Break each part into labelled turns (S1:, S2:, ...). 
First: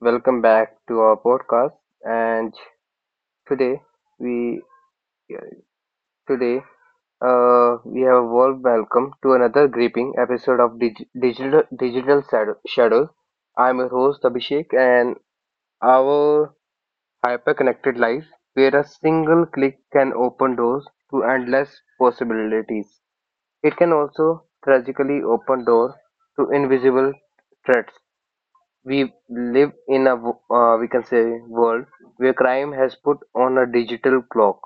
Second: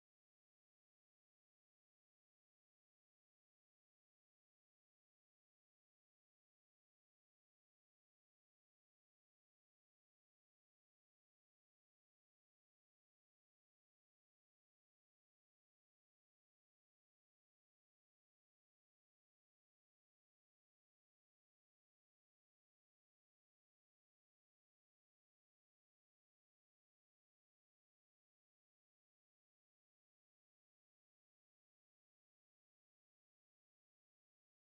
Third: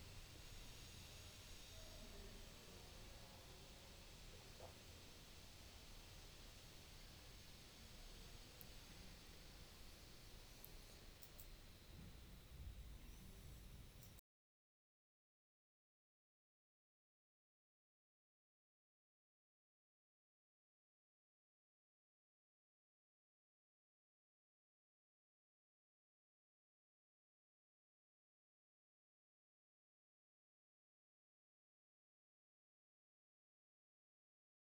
S1: welcome back to our podcast. And today we today We have a warm welcome to another gripping episode of Shadows. I'm your host Abhishek, and our hyper-connected life, where a single click can open doors to endless possibilities. It can also tragically open door to invisible threats. We live in a wo- we can say world where crime has put on a digital clock.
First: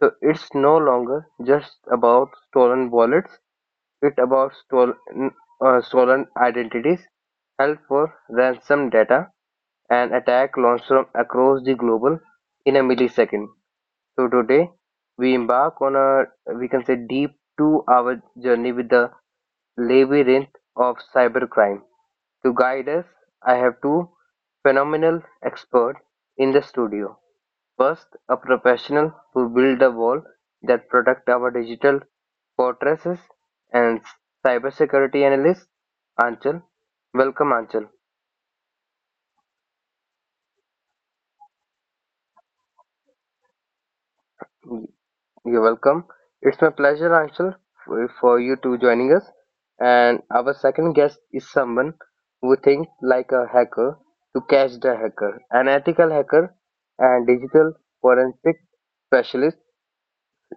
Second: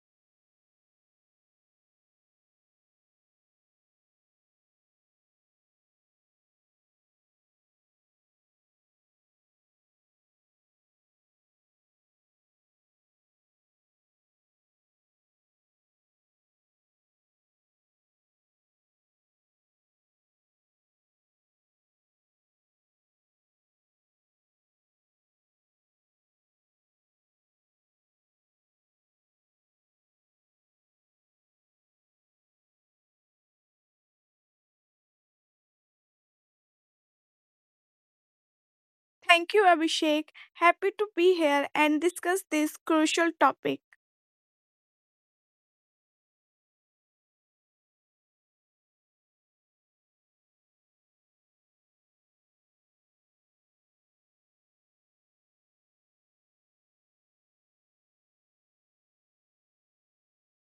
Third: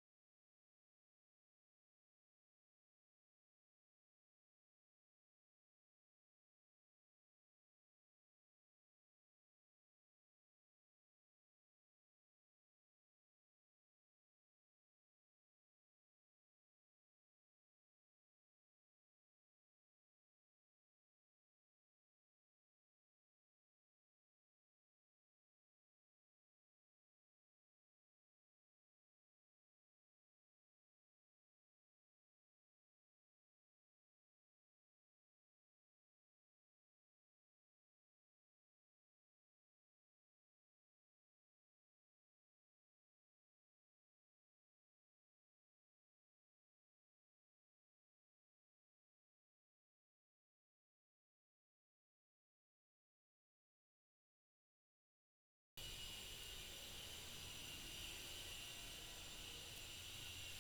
S1: So it's no longer just about stolen wallets, it's about stolen identities held for ransom data, and attack launched from across the global in a millisecond. So today we embark on a we can say deep 2 hour journey with the levy range of cybercrime. To guide us, I have two phenomenal experts in the studio. First, a professional who built the wall that protect our digital fortresses and cybersecurity analyst Anchal. Welcome Anchal.
S2: Thank you, Abhishek. Happy to be here and discuss this crucial topic.
S1: You're welcome. It's my pleasure, Anshul, for you to joining us. And our second guest is someone who thinks like a hacker to catch the hacker, an ethical hacker and digital forensic specialist,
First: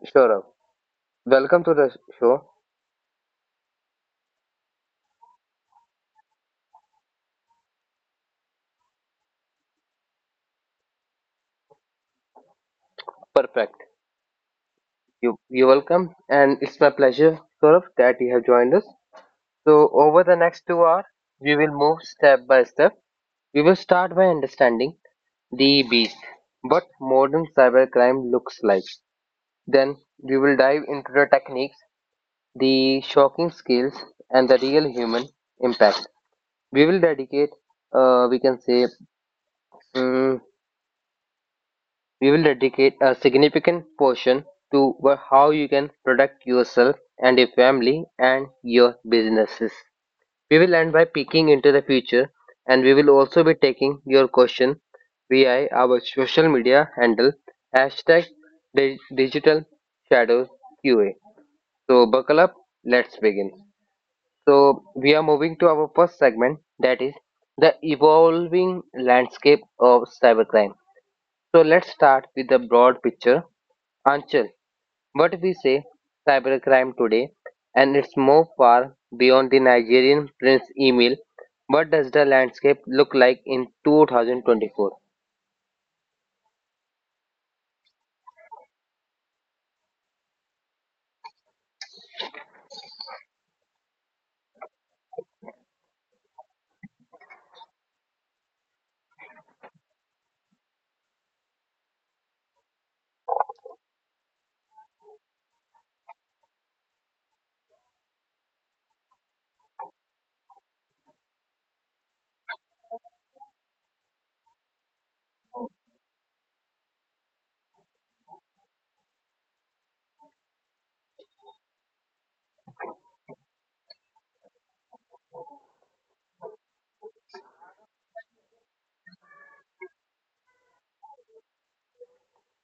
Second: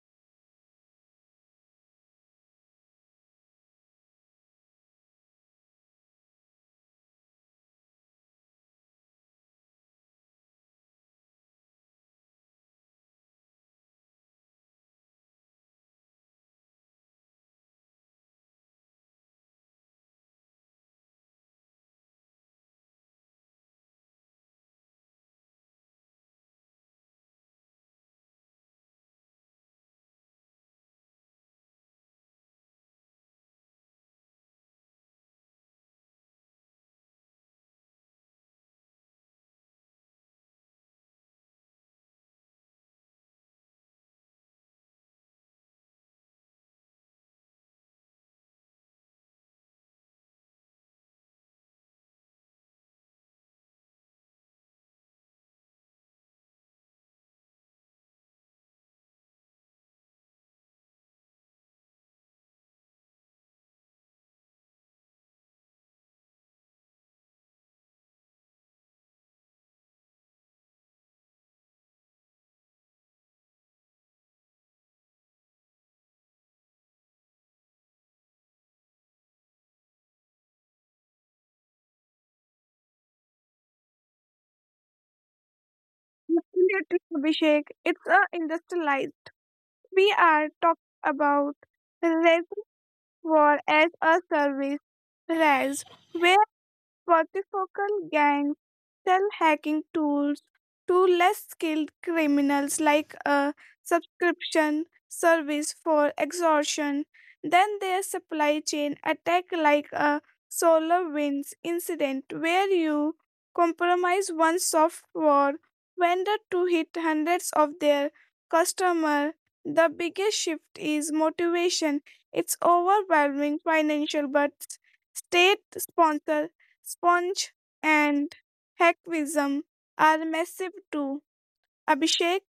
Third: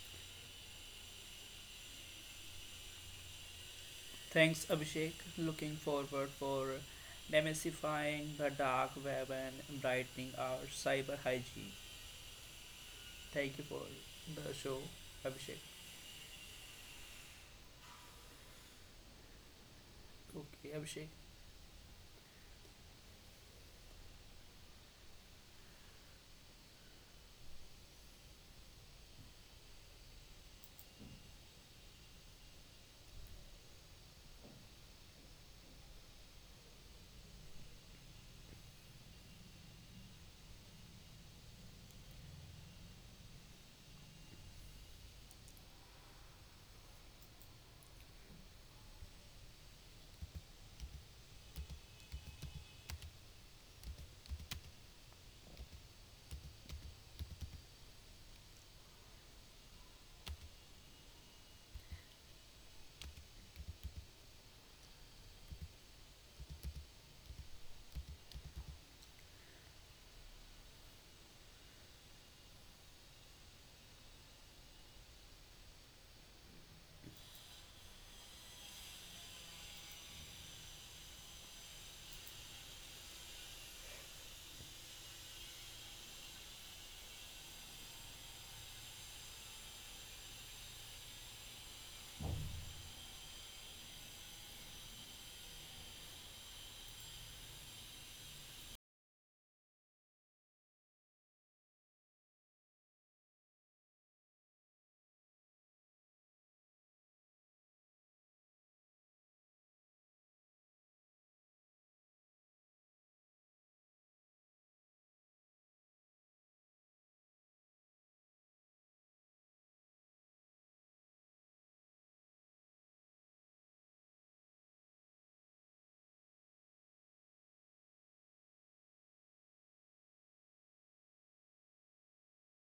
S1: Saurabh. Welcome to the show.
S3: Thanks, Abhishek. Looking forward for demystifying the dark web and brightening our cyber hygiene. Thank you for
S1: Perfect.
S3: the show,
S1: You
S3: Abhishek.
S1: you're welcome. And it's my pleasure, Saurabh, that you have joined us. So over the next
S3: Okay,
S1: 2 hours,
S3: Abhishek.
S1: we will move step by step. We will start by understanding the beast. What modern cybercrime looks like. Then we will dive into the techniques, the shocking skills, and the real human impact. We will dedicate, we can say, mm we will dedicate a significant portion to how you can protect yourself and your family and your businesses. We will end by peeking into the future, and we will also be taking your question via our social media handle hashtag digital shadows QA. So buckle up, let's begin. So we are moving to our first segment, that is the evolving landscape of cybercrime. So let's start with the broad picture. Anchal, what we say cybercrime today, and it's more far beyond the Nigerian Prince Emil. What does the landscape look like in 2024?
S2: Absolutely, Abhishek. It's a industrialized. We are talking about reservoir as a service, RAS, where multifocal gangs sell hacking tools to less skilled criminals like a subscription service for extortion. Then their supply chain attack like a solar winds incident where you compromise one software vendor to hit hundreds of their customer. The biggest shift is motivation. It's overwhelming financial but state sponsor Sponge and Hackwism are massive too. Abhishek,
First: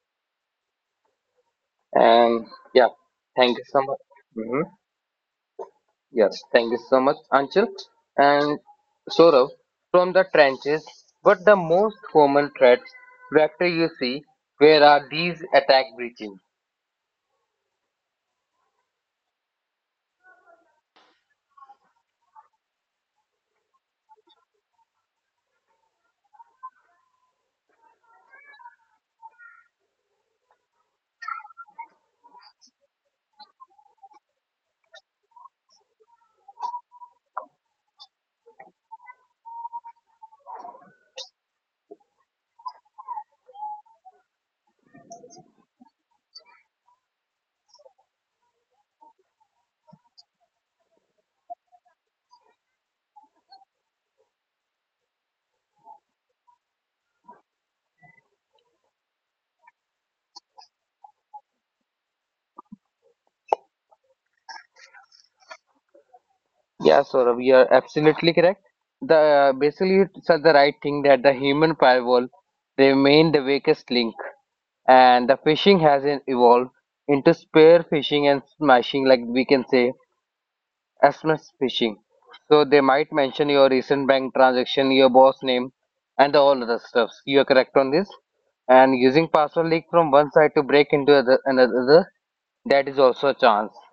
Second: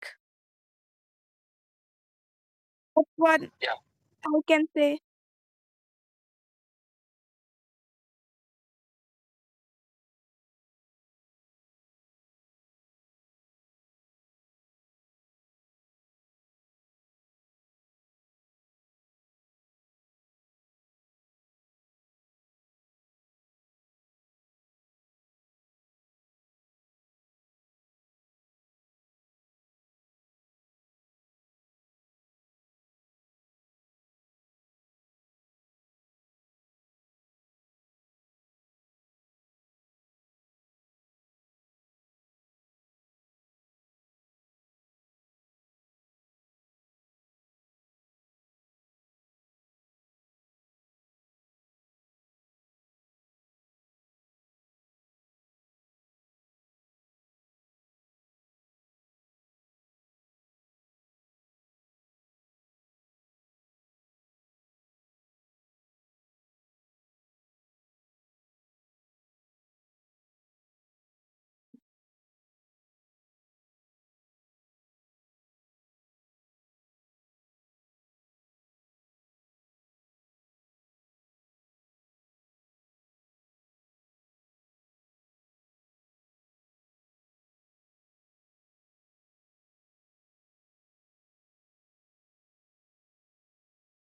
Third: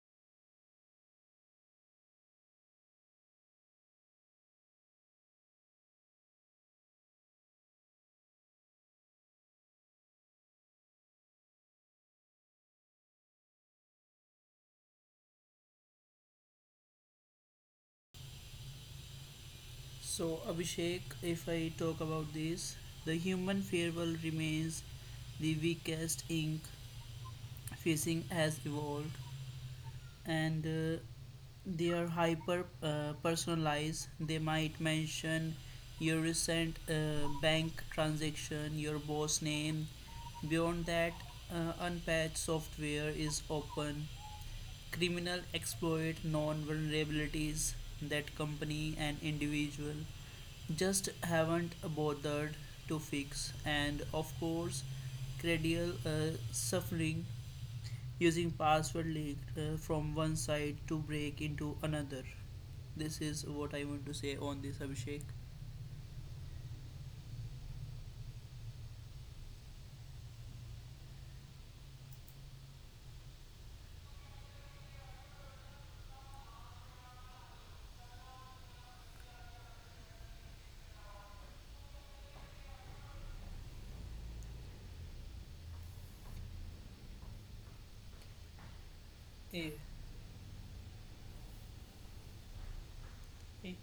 S1: And yeah,
S2: that's one
S1: thank you so much.
S2: I can
S1: Hmm
S2: say.
S1: Yes, thank you so much, Anchal and Saurav. From the trenches, what the most common threats vector you see? Where are these attack breaching?
S3: So, Abhishek, if I talk about this, the human firewall remains the weakest ink facing has evolved and they are hyper personalized. They might mention your recent bank transaction, your boss name. Beyond that, unpatched software is open. Criminal exploit known vulnerabilities that company and individual just haven't bothered to fix, and of course, credible suffering using password leaked from one site to break into another. This is what I want to say on this, Abhishek.
S1: Yeah, Saurabh, you are absolutely correct. The Basically you said the right thing that the human firewall remained the weakest link, and the phishing has evolved into spear phishing and smashing, like we can say SMS phishing. So they might mention your recent bank transaction, your boss name, and all other stuff. You are correct on this. And using password leak
S3: Ye-
S1: from one side to break into other, another, that is also a chance.
S3: ye-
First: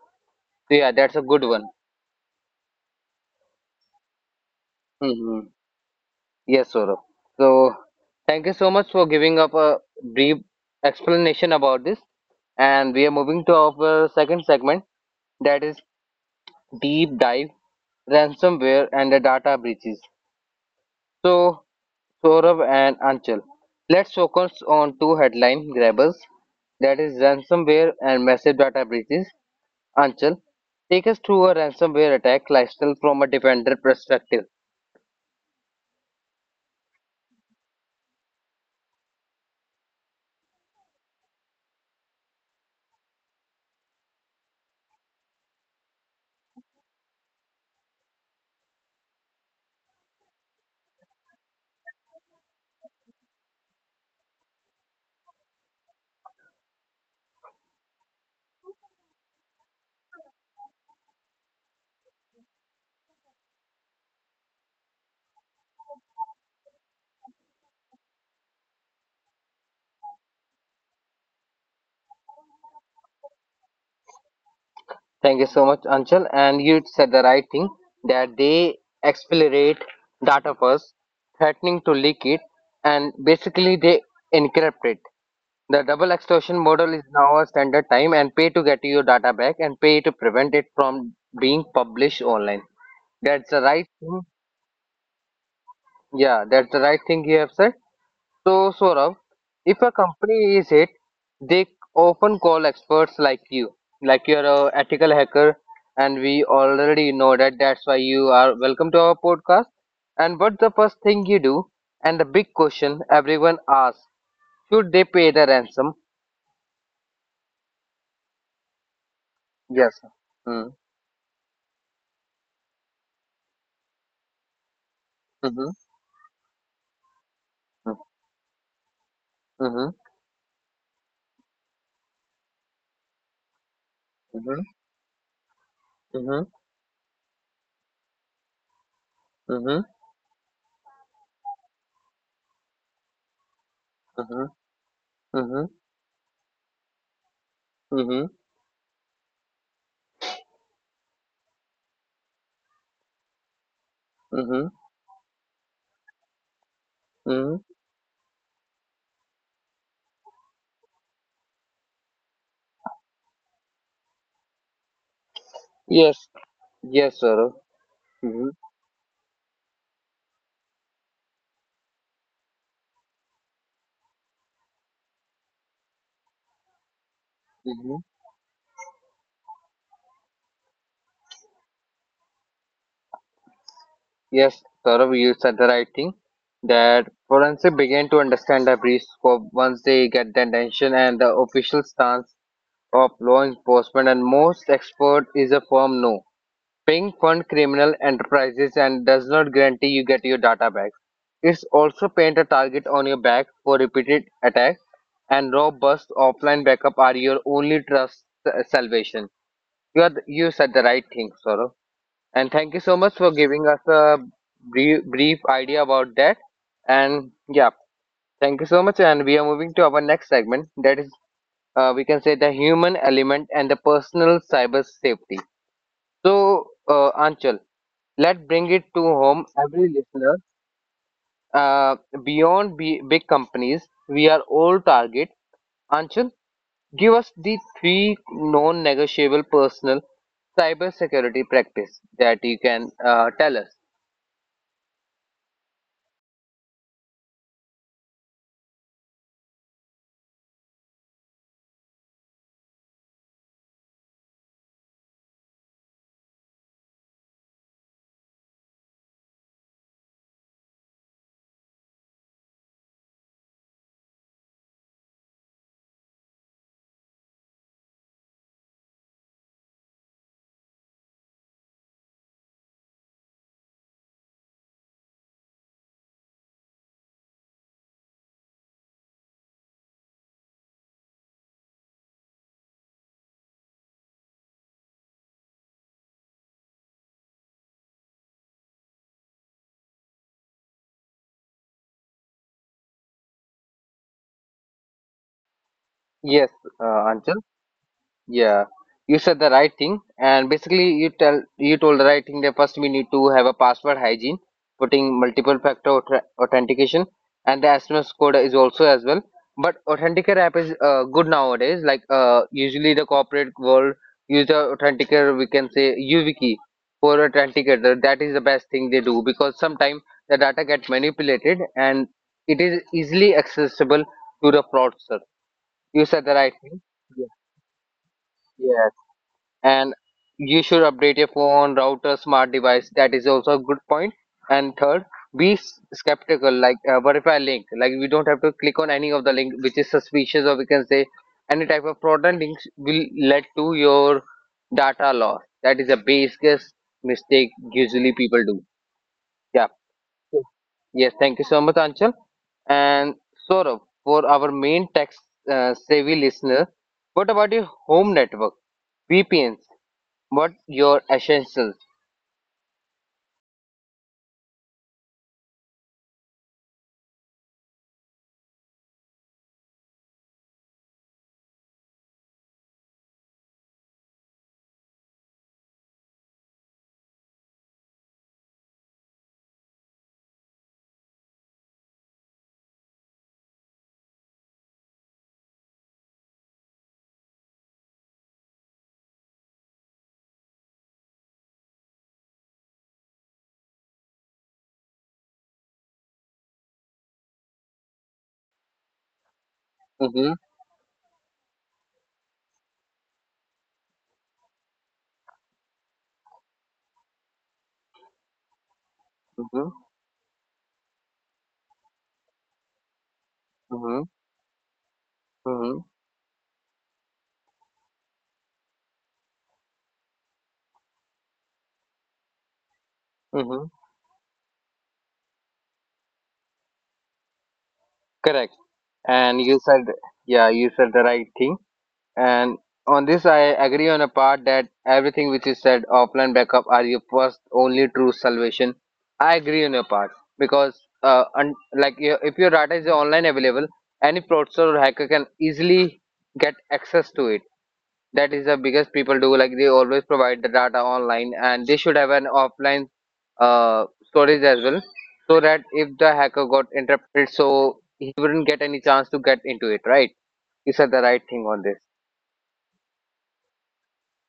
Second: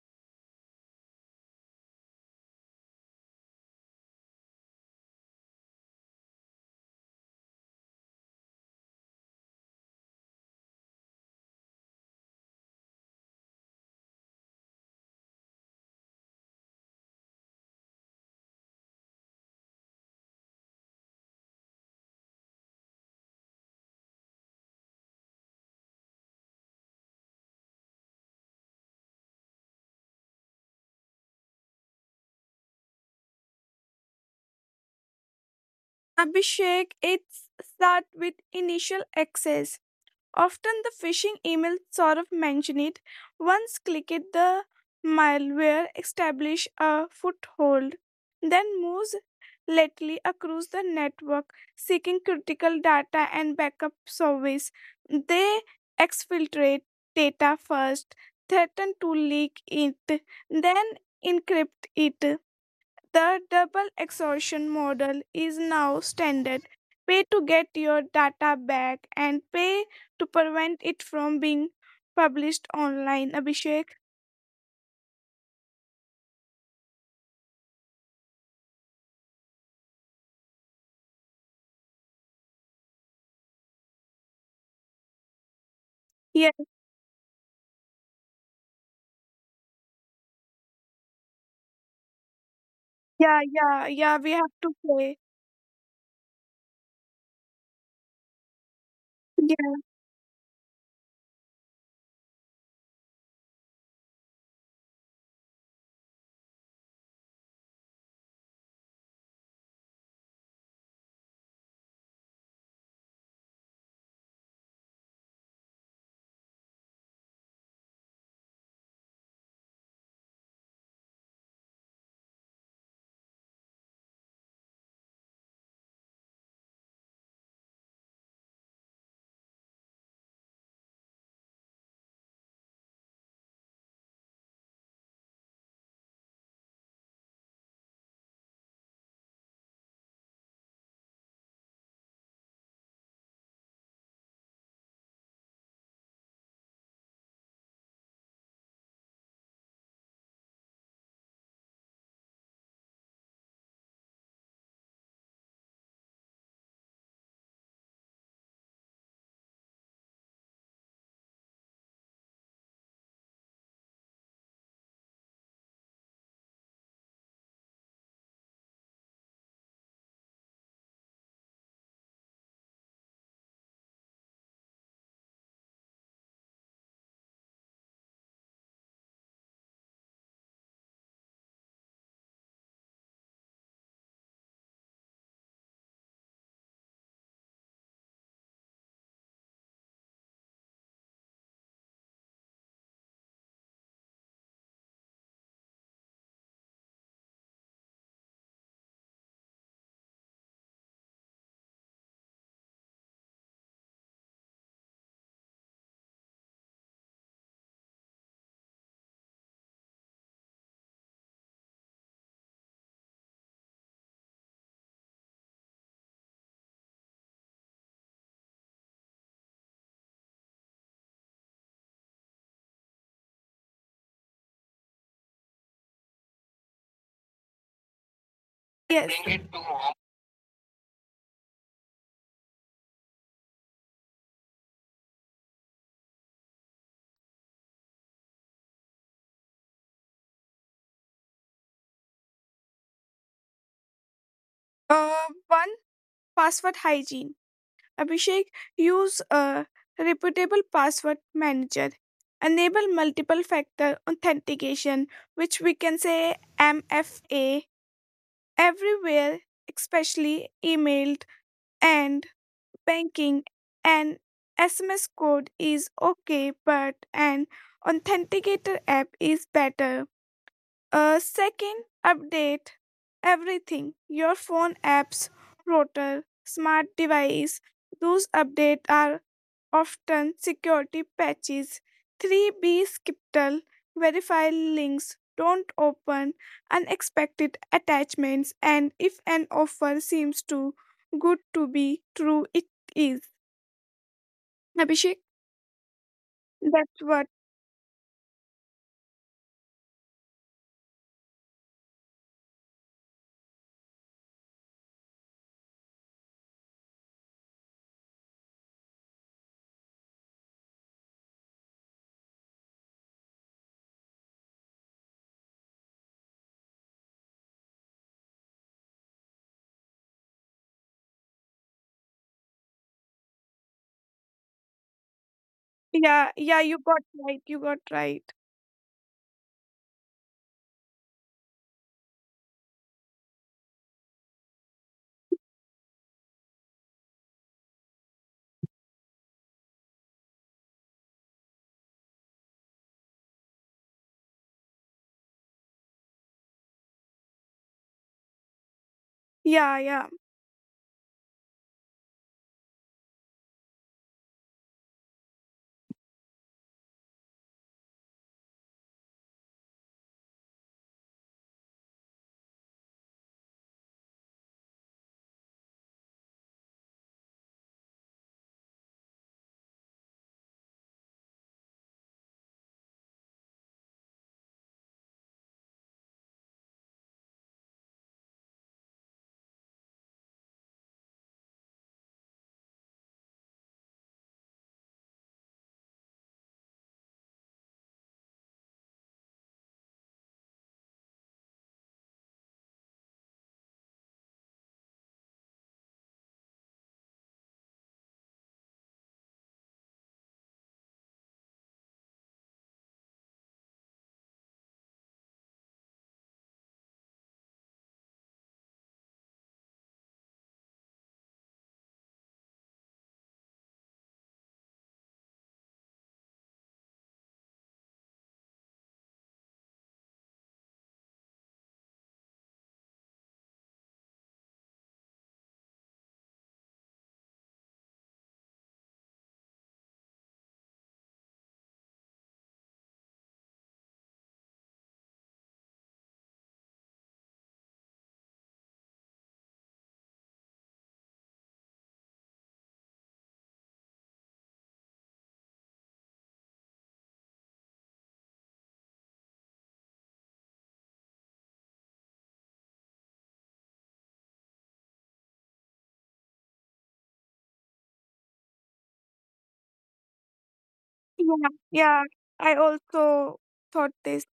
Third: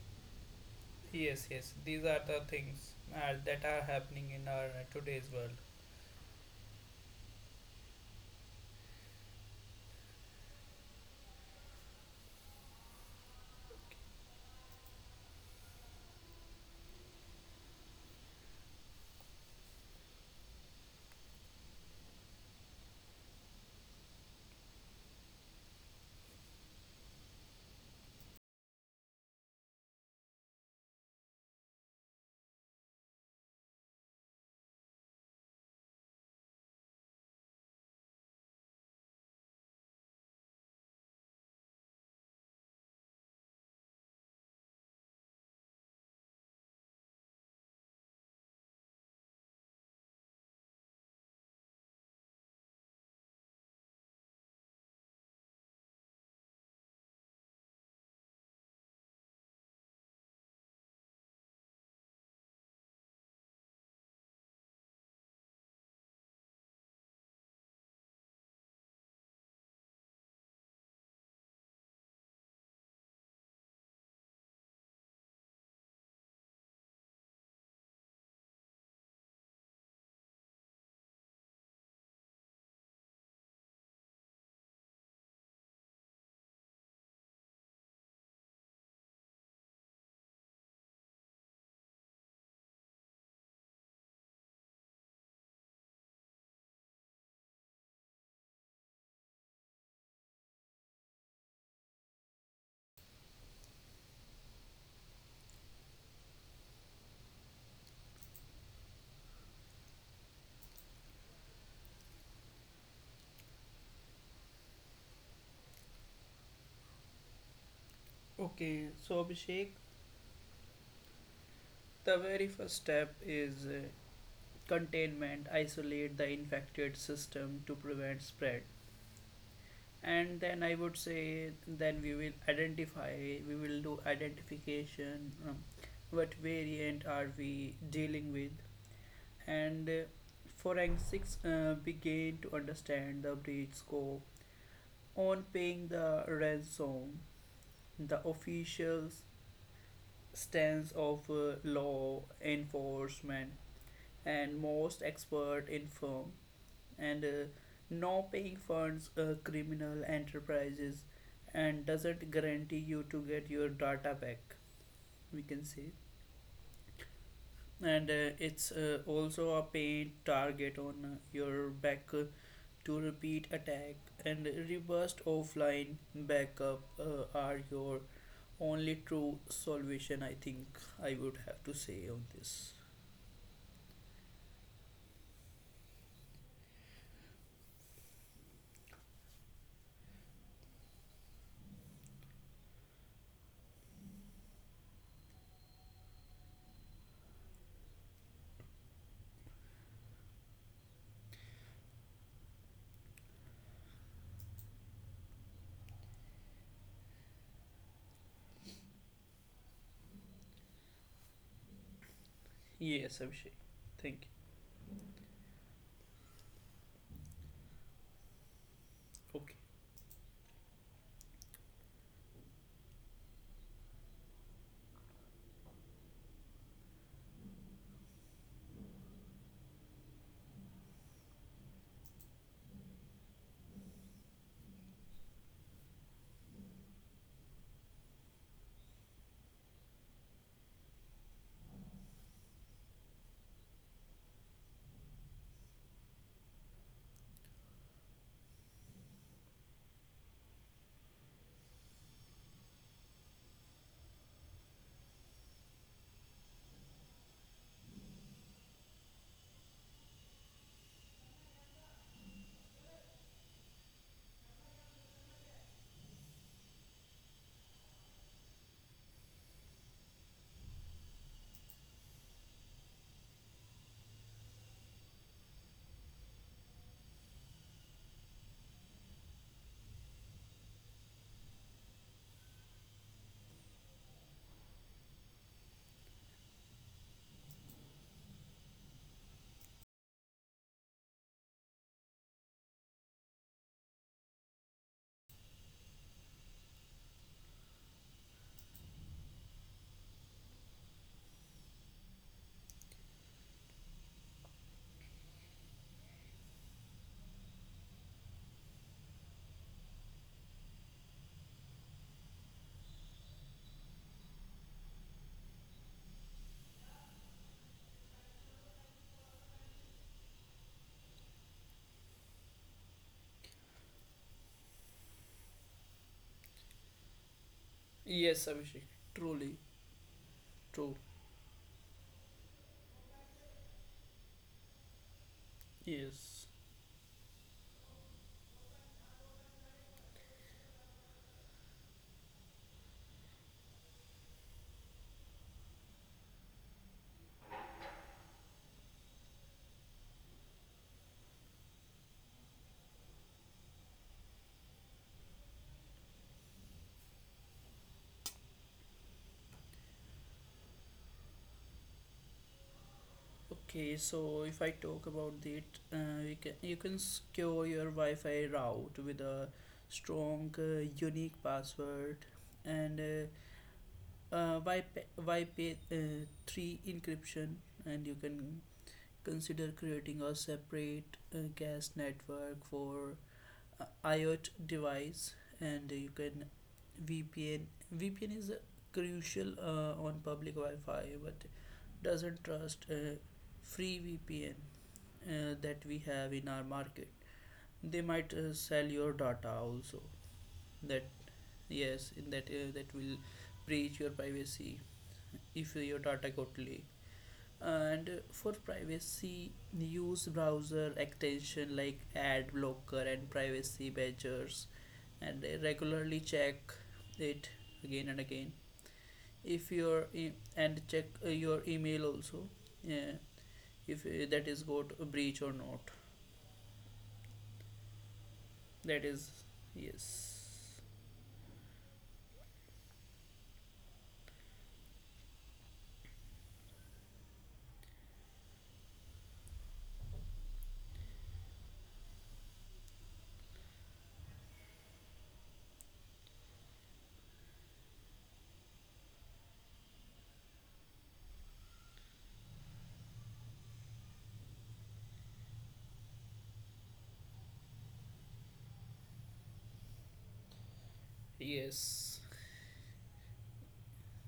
S1: So yeah, that's a good
S3: Yes,
S1: one.
S3: yes, these are the things that are happening in our today's
S1: Hmm
S3: world.
S1: Yes, Saurabh. So, thank you so much for giving up a brief explanation about this. And we are moving to our second segment, that is deep dive, ransomware, and the data breaches. So, Saurabh and Anchal, let's focus on two headline grabbers, that is ransomware and massive data breaches. Anchal, take us through a ransomware attack lifestyle from a defender perspective.
S2: Abhishek, it's start with initial access. Often the phishing email sort of mention it. Once click it, the malware establish a foothold, then moves lately across the network, seeking critical data and backup service. They exfiltrate data first, threaten to leak it, then encrypt it. The double exhaustion model is now standard. Pay to get your data back and pay to prevent it from being published online. Abhishek?
S1: Thank you so much, Anchal. And you said the right thing that they accelerate data first, threatening to leak it, and basically they encrypt it. The double
S2: Yeah,
S1: extortion model is now a standard time, and pay to get your data back and pay to prevent it from being published online.
S2: yeah,
S1: That's the
S2: yeah,
S1: right
S2: yeah,
S1: thing.
S2: we have to pay.
S1: Yeah, that's the right thing you have said. So, Saurabh,
S2: Yeah,
S1: if a company is hit, they often call experts like you, like you're a ethical hacker, and we already know that. That's why you are welcome to our podcast. And what's the first thing you do? And the big question everyone asks: should they pay the ransom?
S3: Okay, so Abhishek,
S1: Yes. Mm.
S3: the very first step is containment,
S1: Mhm.
S3: isolate the infected system to
S1: Mm.
S3: prevent spread.
S1: Mhm.
S3: And then I would say, then we will do identification, what
S1: Mhm.
S3: variant are we dealing with
S1: Mhm.
S3: and forensics began to understand the breach scope.
S1: Mhm.
S3: On
S1: Mhm.
S3: paying the ransom,
S1: Mhm.
S3: the
S1: Mhm.
S3: official stance of law enforcement and
S1: Mhm.
S3: most expert in firm, and
S1: Mhm.
S3: no paying funds criminal enterprises and doesn't guarantee you to get your data back, we can say.
S1: Yes. Yes, Saurabh.
S3: And it's also a paid target on your back to repeat attack, and reversed offline backup are your
S1: Mhm.
S3: only true solution, I think, I would have to say on this.
S1: Yes, Saurabh, you said the right thing. That forensic begin to understand the breach scope once they get the attention, and the official stance of law enforcement and most expert is a firm no. Paying fund criminal enterprises and does not guarantee you get your data back. It's also paint a target on your back for repeated attack, and robust offline backup are your only trust salvation. You said the right thing, Saurabh. And thank you so much
S3: Yes,
S1: for
S3: Abhishek,
S1: giving us a
S3: thank you.
S1: brief idea about that. And yeah, thank you so much. And we are
S3: Okay.
S1: moving to our next segment, that is, the human element and the personal cyber safety. So, Anchal, let's bring it to
S2: yes.
S1: home every listener. Uh, beyond big companies, we are all target. Anchal, give us the three non-negotiable personal cybersecurity practice that you can tell us.
S2: One, password hygiene. Abhishek, use a reputable password manager. Enable multiple factor authentication, which we can say MFA, everywhere, especially email and banking. An sms code is okay, but an authenticator app is better. Second, update everything, your phone, apps, router, smart device. Those updates are often security patches. 3B skeptical, verify links, don't open unexpected attachments, and if an offer seems too good to be true, it is. Abhishek,
S1: Yes,
S2: that's what.
S1: Anchal. Yeah, you said the right thing, and basically you told the right thing that first we need to have a password hygiene, putting multiple factor authentication, and the SMS code is also as well. But Authenticator app is good nowadays. Like usually the corporate world use the Authenticator. We can say YubiKey for Authenticator. That is the best thing they do, because sometimes the data get manipulated and it is easily accessible to the fraudster. You said
S2: yeah,
S1: the right
S2: yeah, you
S1: thing.
S2: got
S1: Yeah.
S2: right, you got right.
S3: Yes, Abhishek,
S1: Yes.
S3: truly.
S1: And you should
S3: True.
S1: update your phone, router, smart device. That is also a good point. And third, be
S3: Yes.
S1: skeptical, like verify link. Like we don't have to click on any of the link which is suspicious, or we can say any type of fraudulent links will lead to your data loss. That is the biggest mistake usually people do. Yeah.
S2: Yeah, yeah.
S1: Yes. Thank you so much, Anchal. And Saurabh, for our main tech savvy listener, what about your home network? VPNs, what your essentials.
S3: Okay, so if I talk about that, you can secure your Wi-Fi route with a strong, unique password and YP, 3 encryption, and you can consider creating a separate gas network for IoT device, and you can VPN. VPN is crucial on public Wi-Fi, but doesn't trust free VPN that we have in our market. They might sell your data also.
S1: Mm-hmm,
S3: That yes in that That will breach your privacy if your data got leaked, and for privacy
S1: mm-hmm,
S3: use browser extension like ad blocker and privacy
S1: mm-hmm,
S3: badgers, and
S1: mm-hmm,
S3: regularly check it again and again. If your e- And check your email also, Yeah,
S1: mm-hmm.
S3: if that is got a breach or not.
S1: Correct.
S3: That is,
S1: And you said, yeah, you
S3: yes.
S1: said the right thing. And on this, I agree on a part that everything which is said, offline backup are your first, only true salvation. I agree on your part because, like, your, if your data is online available, any fraudster or hacker can easily get access to it. That is the biggest people do. Like they always provide the data online, and they should have an offline storage as well, so that if the hacker got interrupted, so he wouldn't get any chance to get into it. Right? You said the right
S2: Yeah,
S1: thing on this.
S2: yeah.
S3: Yes.
S2: I also thought this.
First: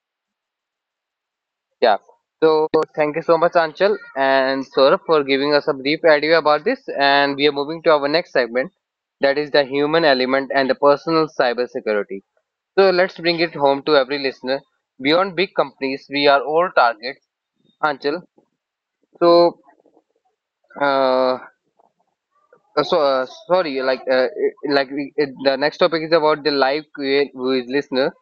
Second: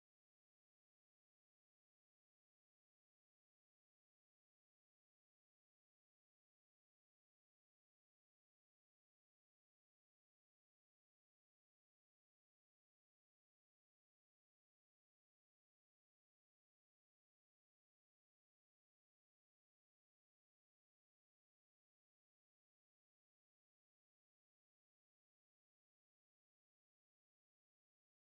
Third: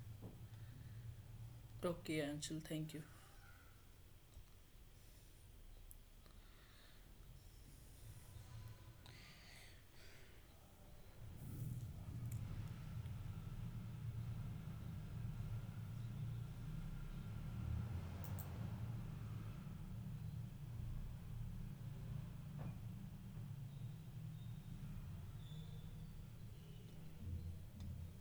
S1: Yeah.
S3: Okay, Anshul,
S1: So
S3: thank you.
S1: thank you so much, Anchal and Saurabh, for giving us a brief idea about this, and we are moving to our next segment, that is the human element and the personal cybersecurity. So let's bring it home to every listener. Beyond big companies, we are all targets. Anchal, so, uh, sorry, the next topic is about the live Q&A with listener.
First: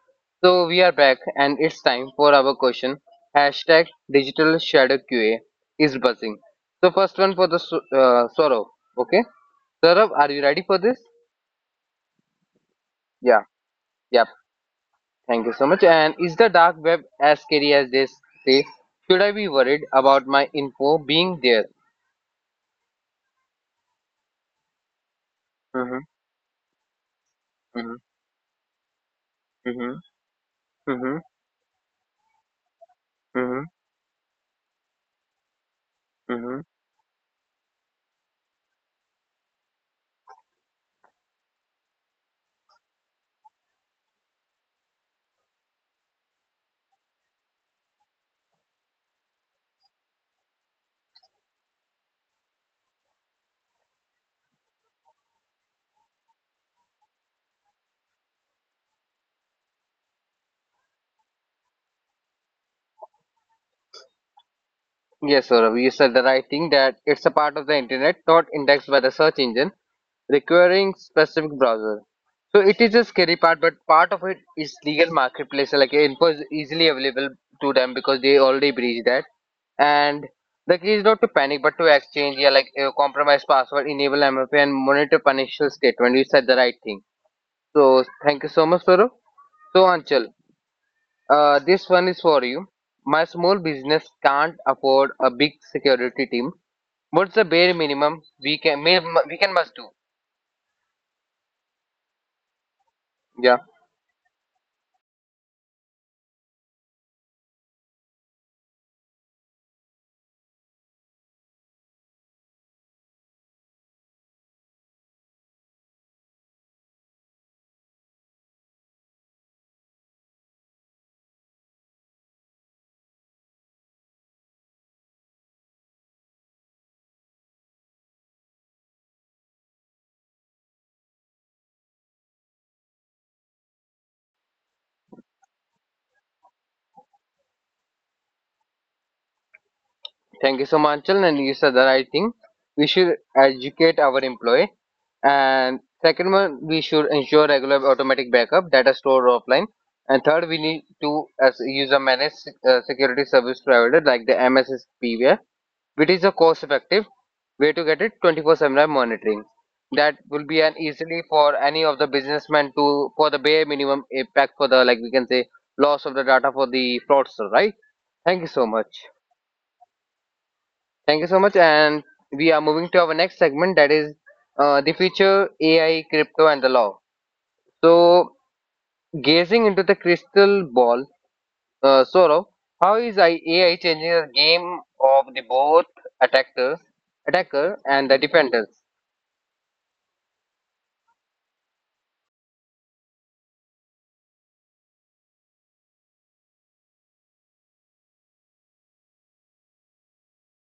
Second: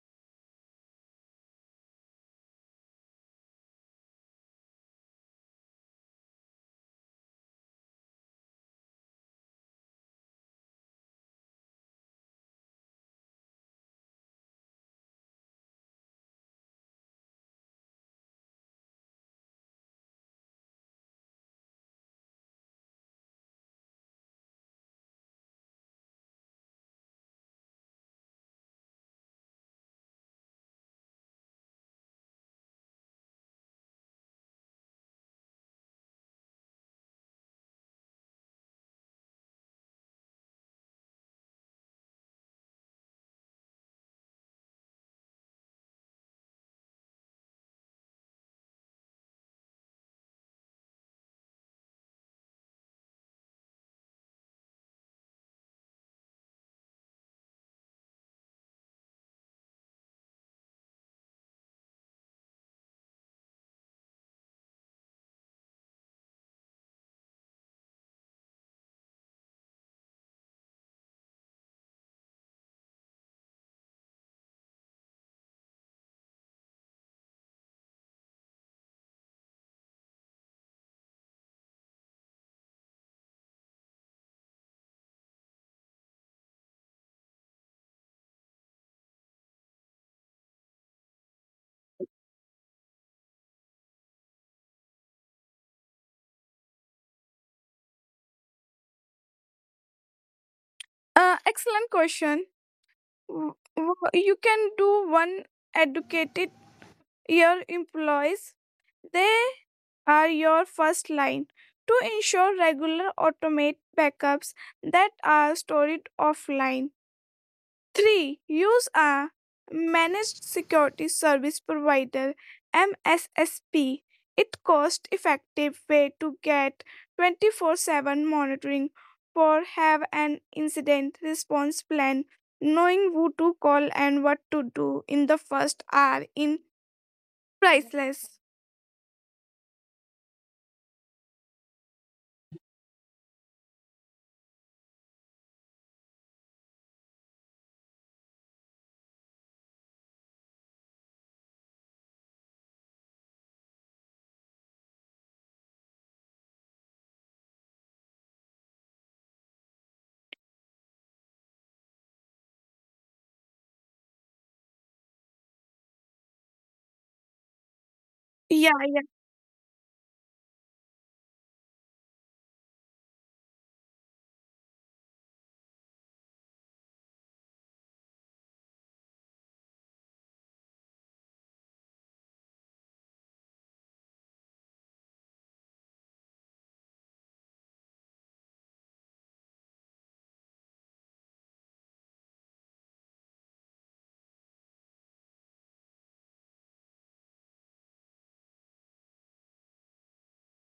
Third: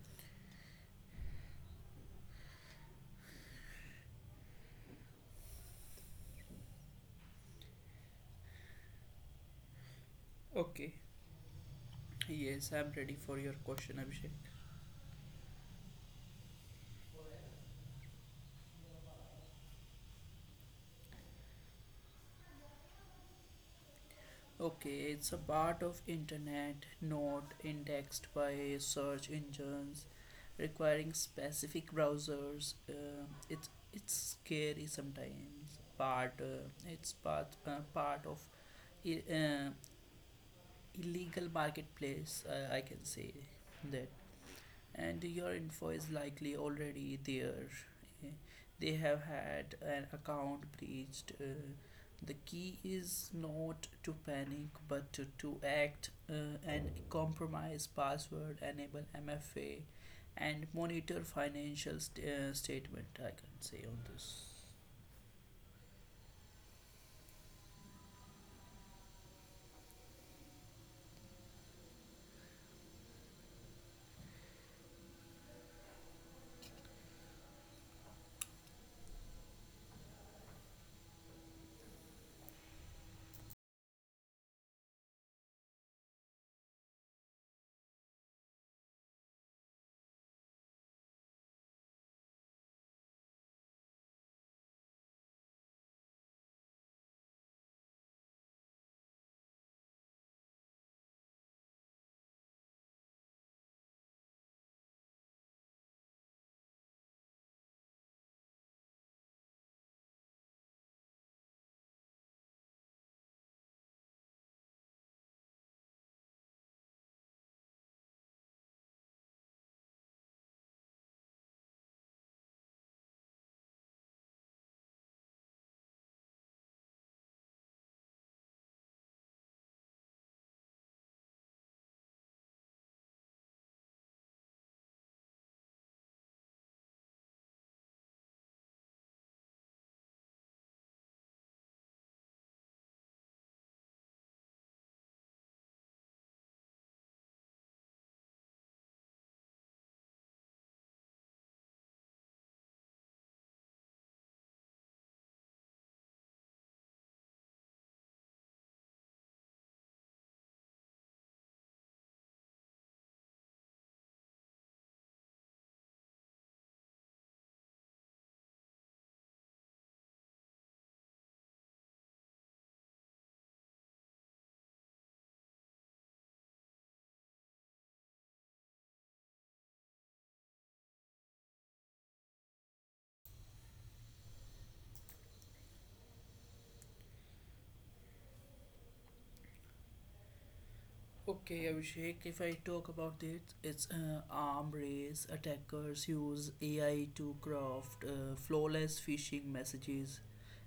S1: So we are back, and it's time for our question. Hashtag digital shadow QA is buzzing. So first one for the Saurabh. Okay, Saurabh, are you ready for
S3: Okay.
S1: this?
S3: Yes, I'm ready for
S1: Yeah,
S3: your question,
S1: yeah.
S3: Abhishek.
S1: Thank you so much. And is the dark web as scary as they say? Should I be worried about my info being there?
S3: Okay, it's a part
S1: Mm-hmm,
S3: of internet not
S1: mm-hmm,
S3: indexed by search
S1: mm-hmm,
S3: engines, requiring specific browsers.
S1: mm-hmm,
S3: It's scary sometimes, but
S1: mm-hmm.
S3: it's part of i- uh, illegal marketplace, I can say. That And your info is likely already there. Eh, They have had an account breached. The key is not to panic but to act and compromise password, enable MFA, and monitor financial statement, I can say on this.
S1: Yes, Saurav, you said the right thing that it's a part of the internet not indexed by the search engine, requiring specific browser. So it is a scary part, but part of it is legal marketplace, like info is easily available to them because they already breached that. And the key is not to panic, but to exchange, yeah, like compromise password, enable MFA, and monitor financial statement. You said the right thing. So thank you so much, Saurav. So Anchal, this one is for you. My small business can't afford a big security team. What's the bare minimum we can must do?
S2: Excellent question.
S1: Yeah,
S2: You can do one, educated your employees. They are your first line. To ensure regular automate backups that are stored offline. 3. Use a managed security service provider, MSSP. It cost effective way to get 24/7 monitoring or have an incident response plan. Knowing who to call and what to do in the first hour in priceless.
S1: thank you so much, Anchal, and you said the right thing. We should educate our employee, and second one, we should ensure regular automatic backup data stored offline, and third, we need to as user manage security service provider like the MSSP, which is a cost effective way to get it 24/7 monitoring. That will be an easily for any of the businessmen to for the bare minimum impact for the, like we can say, loss of the data for the fraudster, right? Thank you so
S2: Yeah.
S1: much. Thank you so much and we are moving to our next segment, that is the future ai crypto and the law. So gazing into the crystal ball, Saurabh, how is ai changing the game of the both attackers attacker and the defenders?
S3: Okay, Abhishek, if I talk about it, it's arm race. Attackers use AI to craft flawless phishing messages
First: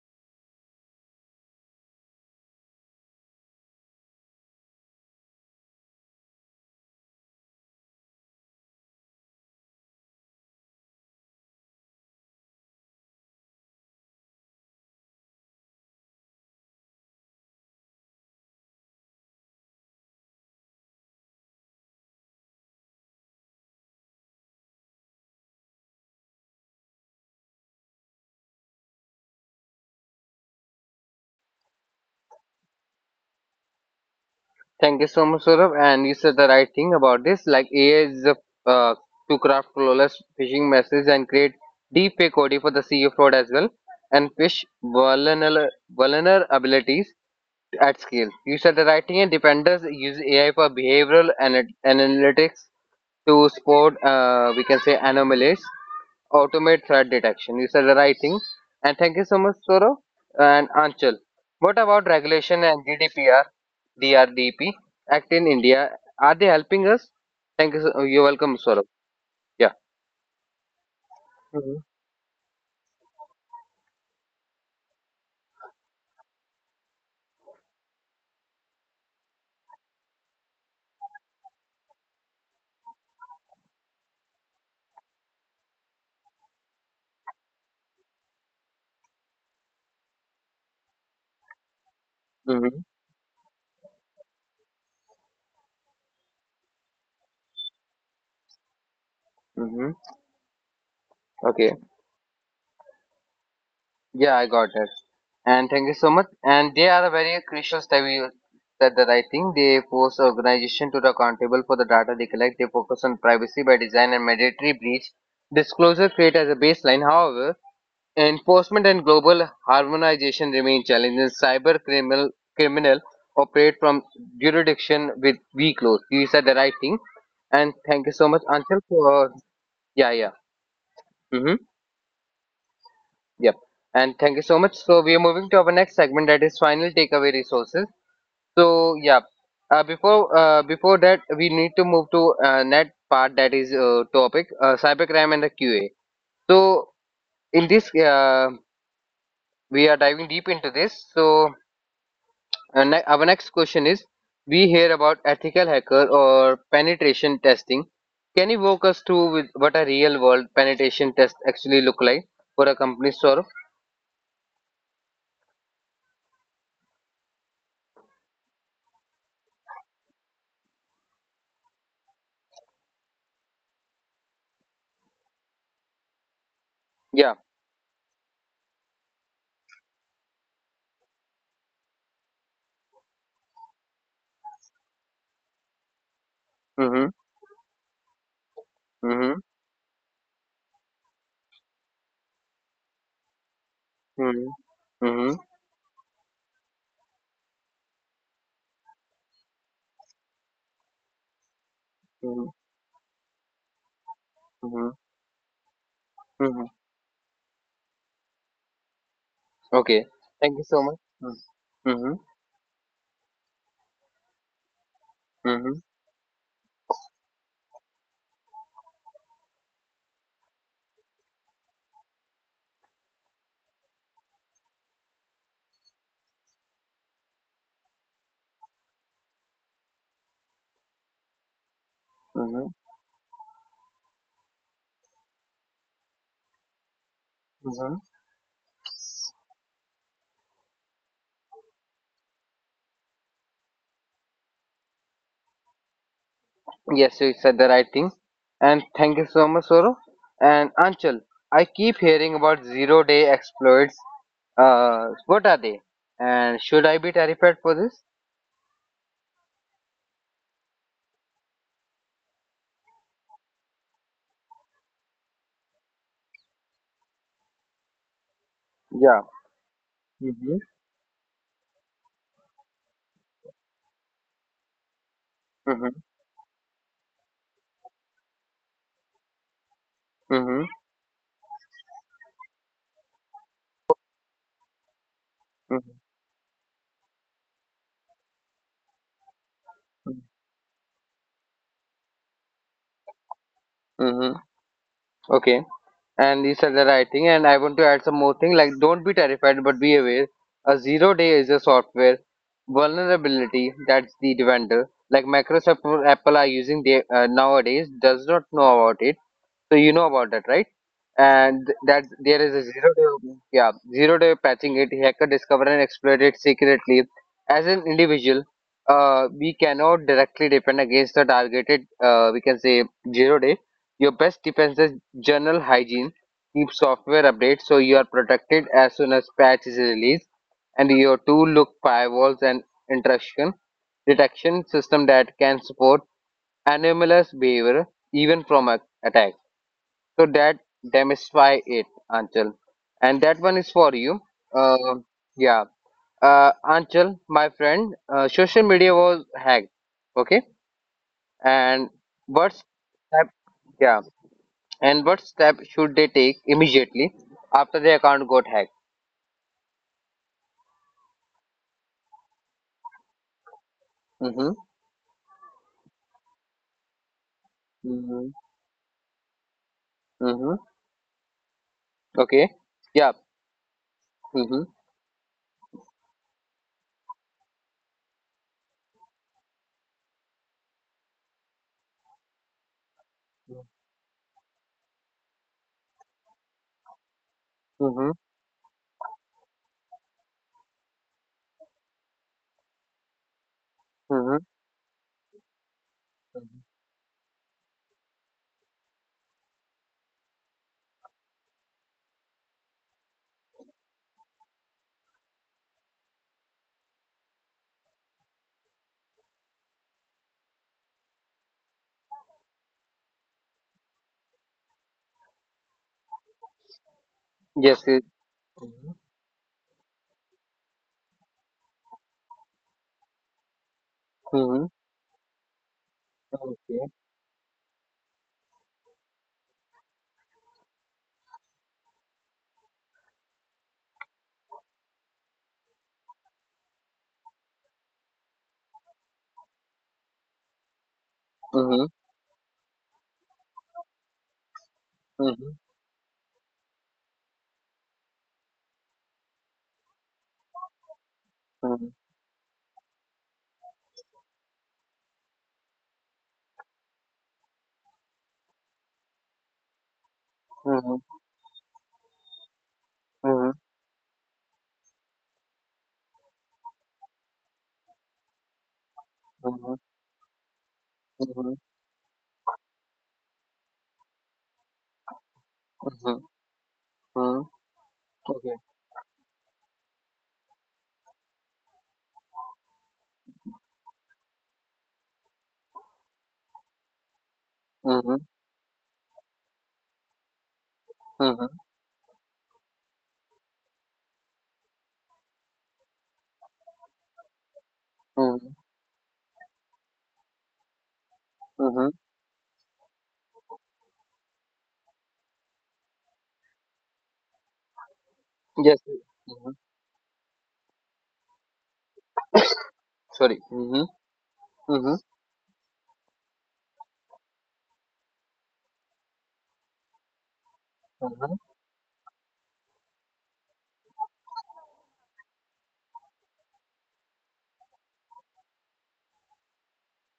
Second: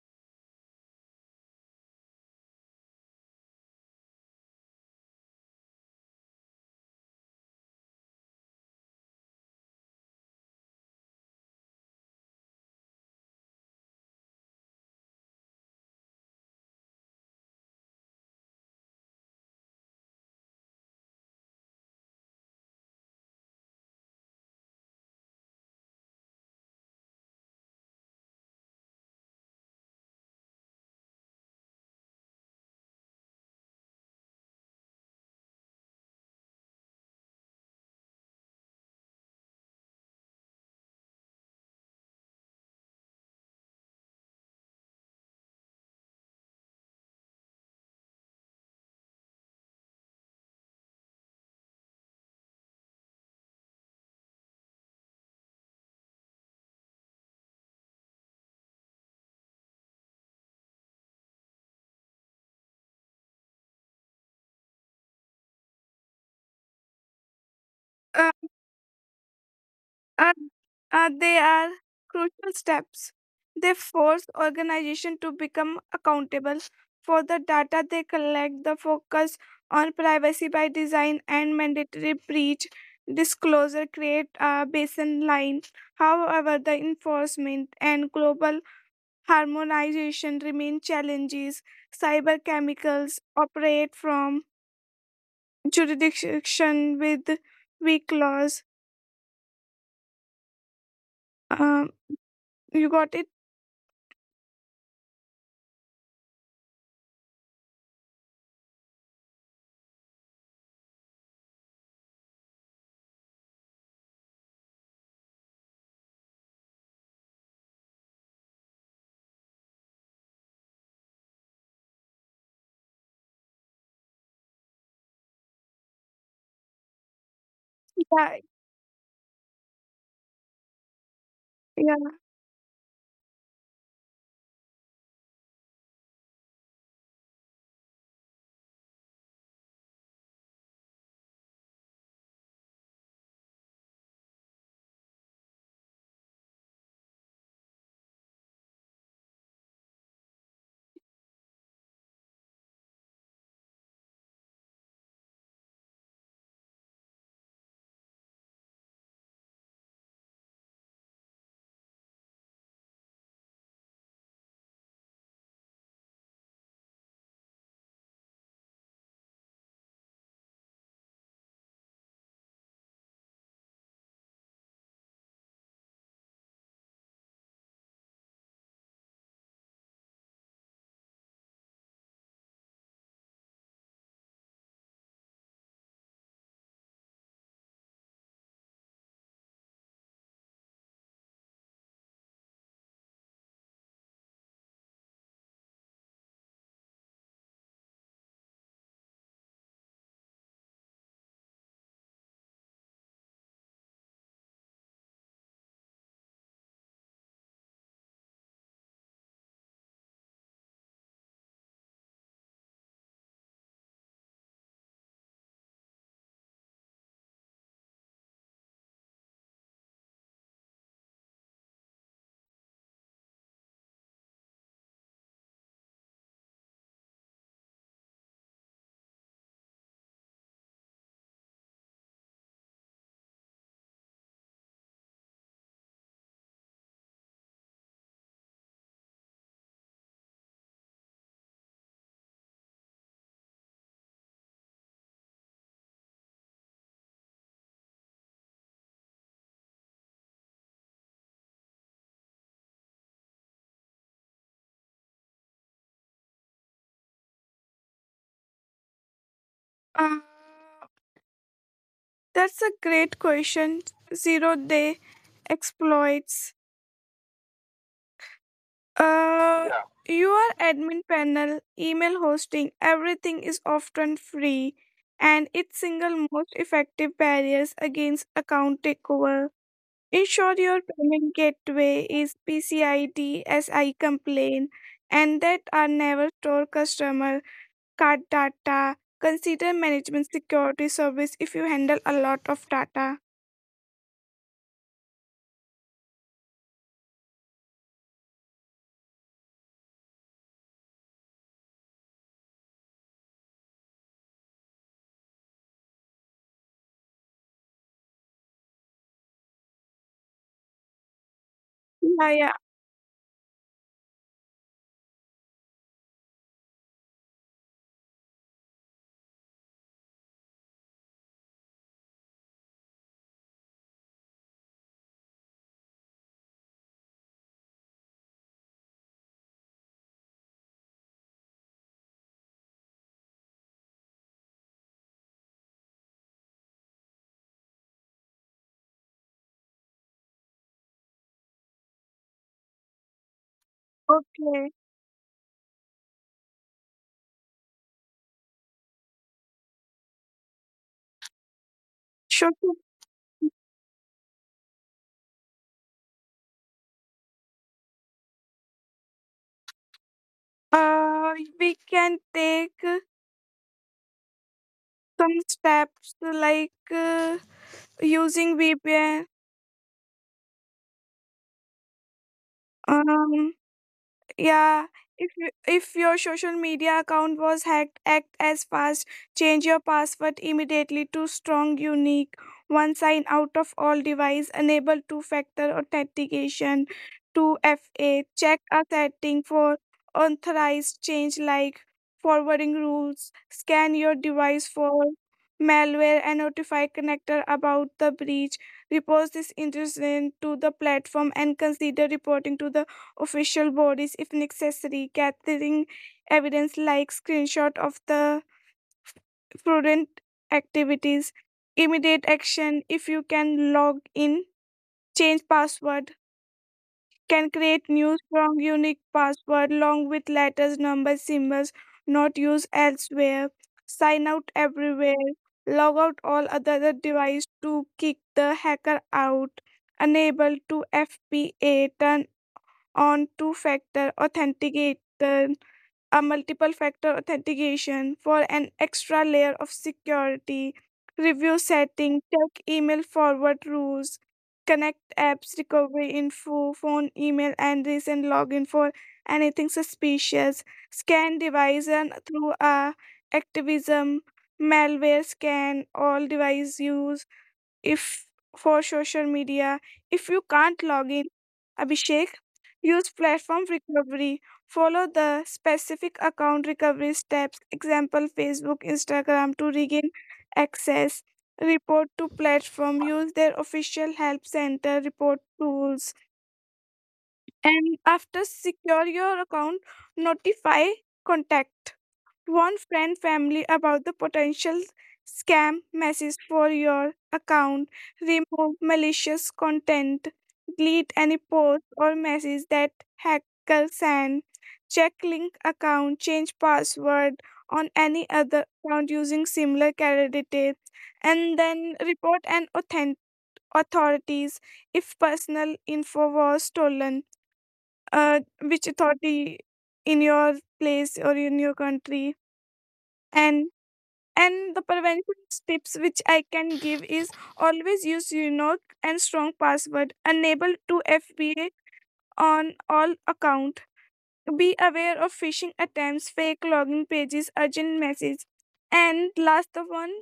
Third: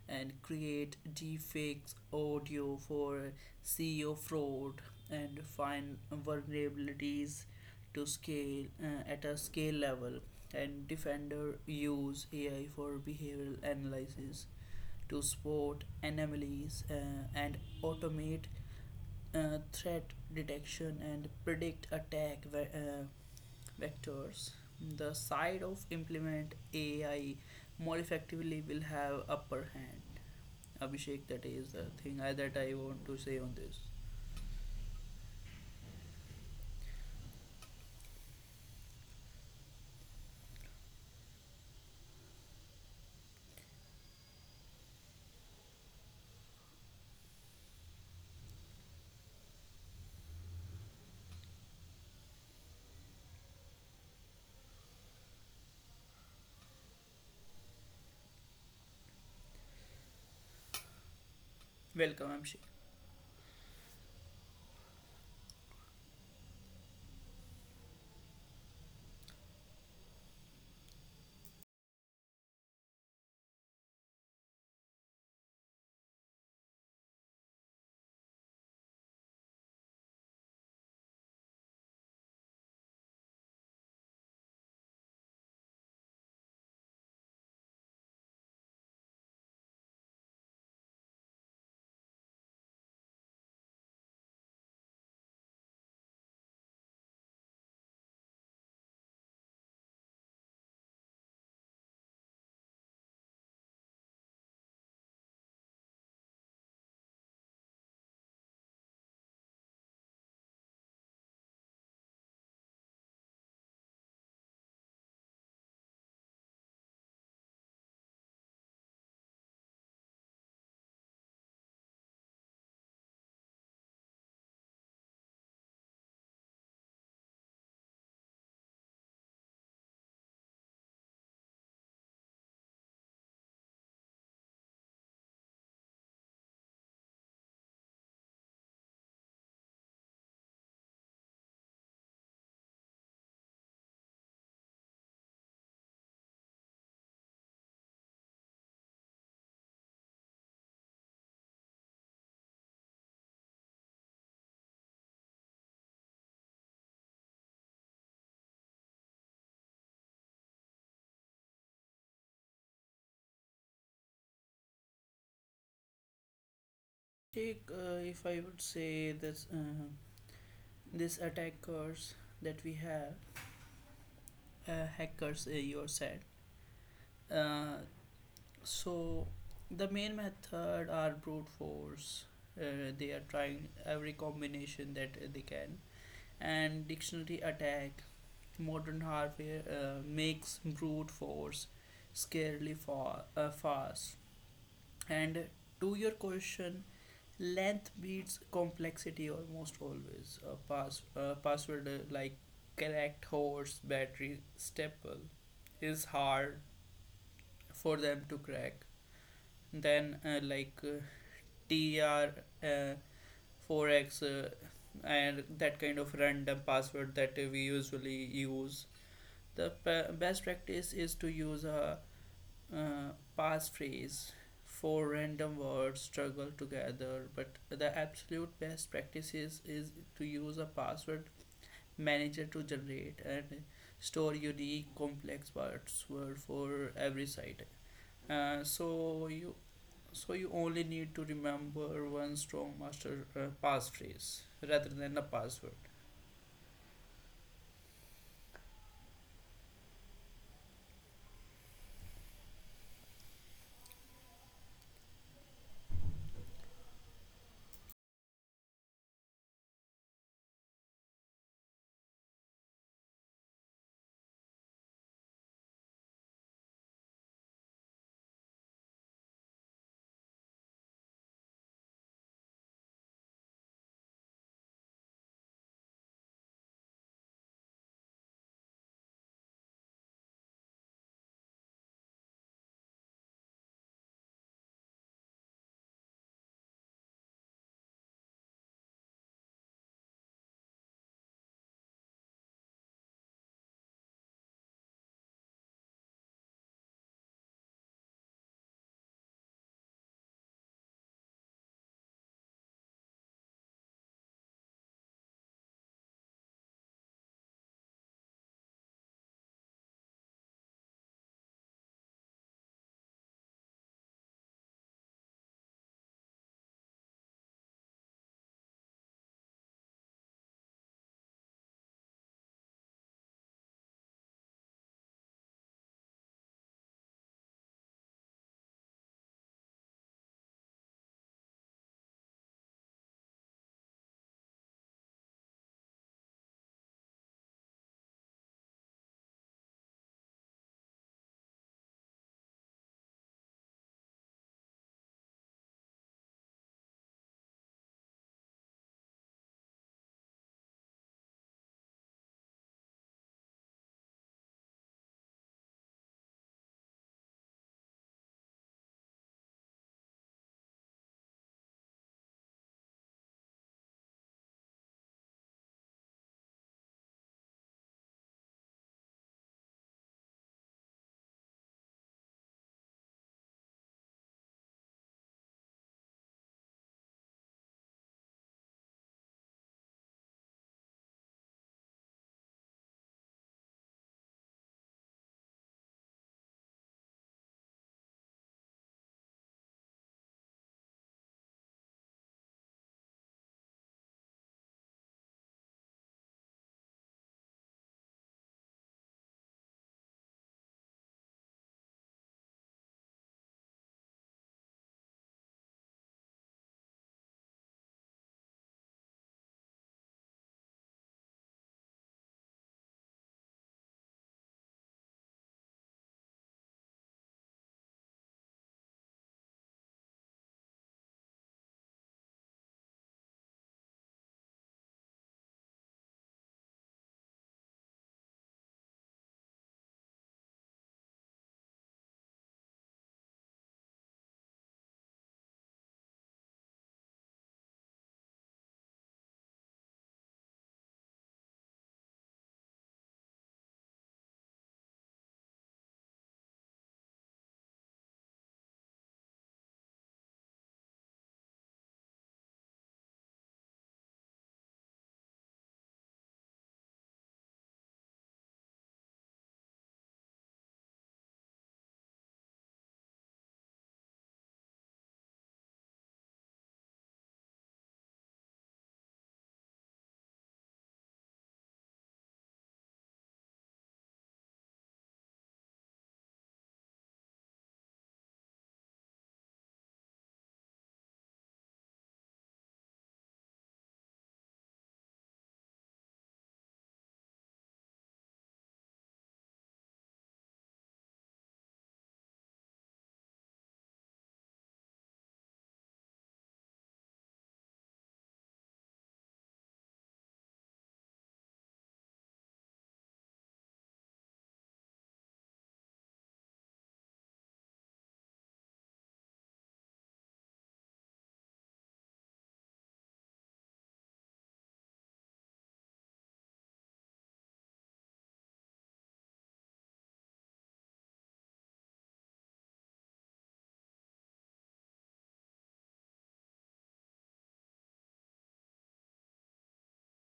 S3: and create deepfakes audio for SEO fraud and find vulnerabilities to scale at a scale level, and defender use AI for behavioral analysis to spot anomalies and automate threat detection and predict attack vectors. The side of implement AI more effectively will have upper hand. Abhishek, that is the that I want to say on this.
S1: Thank you so much, Saurabh. And you said the right thing about this. Like AI is a, uh, to craft flawless phishing messages and create deep fake OD for the CEO fraud as well, and fish vulnerabilities at scale. You said the right thing, and defenders use AI for behavioral and analytics to spot, we can say, anomalies, automate threat detection. You said the right thing. And thank you so much, Saurabh and Anchal. What about
S3: Welcome, Abhishek.
S1: regulation and GDPR? DRDP Act in India. Are they helping us? Thank you, sir. Oh, you're welcome, Saurabh. Yeah.
S2: Uh, they are
S1: Mm-hmm.
S2: crucial steps. They force organization to become accountable for the data they collect, the focus on privacy by design and mandatory breach disclosure create a baseline. However, the enforcement and global harmonization remain challenges. Cyber
S1: Mm-hmm.
S2: chemicals operate from jurisdiction with weak laws.
S1: Mm-hmm. Okay.
S2: Um, you got it?
S1: Yeah, I got that. And thank you so much. And they are a very crucial step. You said the right thing. They force organization to be accountable for the data they collect. They focus on privacy by design and mandatory breach disclosure create as a baseline. However, enforcement and global harmonization remain challenges. Criminal operate from jurisdiction with weak laws. You said the right thing. And thank you so
S2: Yeah,
S1: much, Anshul, for yeah, Mm-hmm.
S2: yeah.
S1: Yep. And thank you so much. So we are moving to our next segment that is final takeaway resources. So yeah. Before before that, we need to move to net part that is topic cybercrime and the QA. So in this, we are diving deep into this. So our next question is we hear about ethical hacker or penetration testing. Can you walk us through with what a real world penetration test actually look like for a company sort?
S3: Abhishek, if I would say this, this attackers that we have, hackers, you said.
S1: Yeah.
S3: Uh, so the main method are brute force. They are trying every combination that they can, and
S1: Mm-hmm,
S3: dictionary attack. Modern
S1: mm-hmm,
S3: hardware makes brute force scarily fast.
S1: mm-hmm, mm-hmm,
S3: And to your question, length beats complexity almost always. A password like correct horse battery
S1: mm-hmm,
S3: staple is hard
S1: mm-hmm.
S3: for them to crack.
S1: Okay,
S3: Then
S1: thank you
S3: like
S1: so much. Mm-hmm, mm-hmm,
S3: TR 4x and that kind of random password that we usually use. Best practice is to use a uh, passphrase. Four random words struggle together, but the absolute best practices is to use a password manager to
S1: mm-hmm,
S3: generate and store unique complex password for every site.
S1: mm-hmm.
S3: Uh, so you so you only need to remember one strong master passphrase rather than a password.
S1: Yes, you said the right thing. And thank you so much, Soro. And Anchal, I keep hearing about 0 day exploits. What are they? And should I be terrified for this?
S2: Uh, that's a great question. Zero day exploits.
S1: Yeah.
S2: Yeah.
S1: Mm-hmm.
S2: Your admin panel, email hosting, everything is often free, and its
S1: Mm-hmm.
S2: single most effective barriers against account takeover. Ensure
S1: Mm-hmm.
S2: your payment gateway is PCID SI complaint and that are
S1: Mm-hmm.
S2: never store customer card data. Consider management security service if you handle a lot of data.
S1: Mm-hmm. Okay. And you said the right thing. And I want to add some more thing like don't be terrified, but be aware. A 0 day is a software vulnerability that's the vendor. Like Microsoft or Apple are using they, nowadays does not know about it. So you know about that, right? And that
S2: Yeah.
S1: there
S2: yeah,
S1: is a 0 day, yeah, 0 day patching it. Hacker discovered and exploited secretly. As an individual, we cannot directly depend against the targeted. We can say 0 day. Your best defense is general hygiene. Keep software updates so you are protected as soon as patch is released. And your tool look firewalls and intrusion detection system that can support anomalous behavior even from a attack. So that demystify it, Anchal. And that one is for you.
S2: Okay.
S1: Uh, yeah. Anchal, my friend, social media was hacked. Okay. And
S2: Sure.
S1: what
S2: sure.
S1: step? Yeah. And what step should they take immediately after their account got hacked?
S2: Uh, we can take
S1: Mm-hmm.
S2: some steps like
S1: Mm-hmm.
S2: using VPN.
S1: Mm-hmm. Okay. Yeah.
S2: Um,
S1: Mm-hmm.
S2: Yeah, if your social media account was hacked, act as fast. Change your password immediately to strong, unique, one. Sign out of all device, enable two-factor authentication,
S1: Mm-hmm.
S2: 2FA. Check a setting for authorized change like forwarding rules. Scan your
S1: Mm-hmm.
S2: device for malware and notify connector about the breach. Report this incident to the platform and consider reporting to the official bodies if necessary, gathering evidence like screenshot of the fraudulent activities. Immediate action: if you can log in, change password, can
S1: Yes.
S2: create
S1: Yes.
S2: new strong
S1: Mm-hmm.
S2: unique password along with letters, numbers, symbols not used elsewhere. Sign out
S1: Mm-hmm.
S2: everywhere, log out all
S1: Okay.
S2: other device to kick the hacker out. Enable to FPA, turn on two factor authenticator, a multiple factor authentication for an extra layer of security. Review
S1: Mm-hmm.
S2: setting, check email forward rules, connect
S1: Mm-hmm.
S2: apps recovery info, phone email and recent login for anything suspicious. Scan device
S1: Mm-hmm.
S2: and through a activism malware scan all device use. If for social media, if you can't
S1: Mm-hmm.
S2: log in, Abhishek, use platform recovery, follow the specific account recovery steps, example Facebook, Instagram, to
S1: Mm-hmm.
S2: regain access.
S1: Mm-hmm.
S2: Report to platform, use their official help center report tools,
S1: Mhm, mhm.
S2: and after
S1: Okay.
S2: secure your account, notify contact. Warn friend family about the potential scam message for your account.
S1: Mhm,
S2: Remove malicious content. Delete any
S1: mhm,
S2: post or message that hackers send. Check link account. Change password on any
S1: mhm,
S2: other account using similar credentials. And
S1: mhm.
S2: then report and authentic authorities if personal info was stolen.
S1: Yes.
S2: Which authority
S1: Mhm.
S2: in your place or in your country?
S1: Sorry.
S2: And
S1: Mhm,
S2: and the
S1: mhm,
S2: prevention tips which I can give is: always use unique and strong password, enable to
S1: mhm.
S2: FBA on all account, be aware of phishing attempts, fake login pages, urgent messages, and last of one,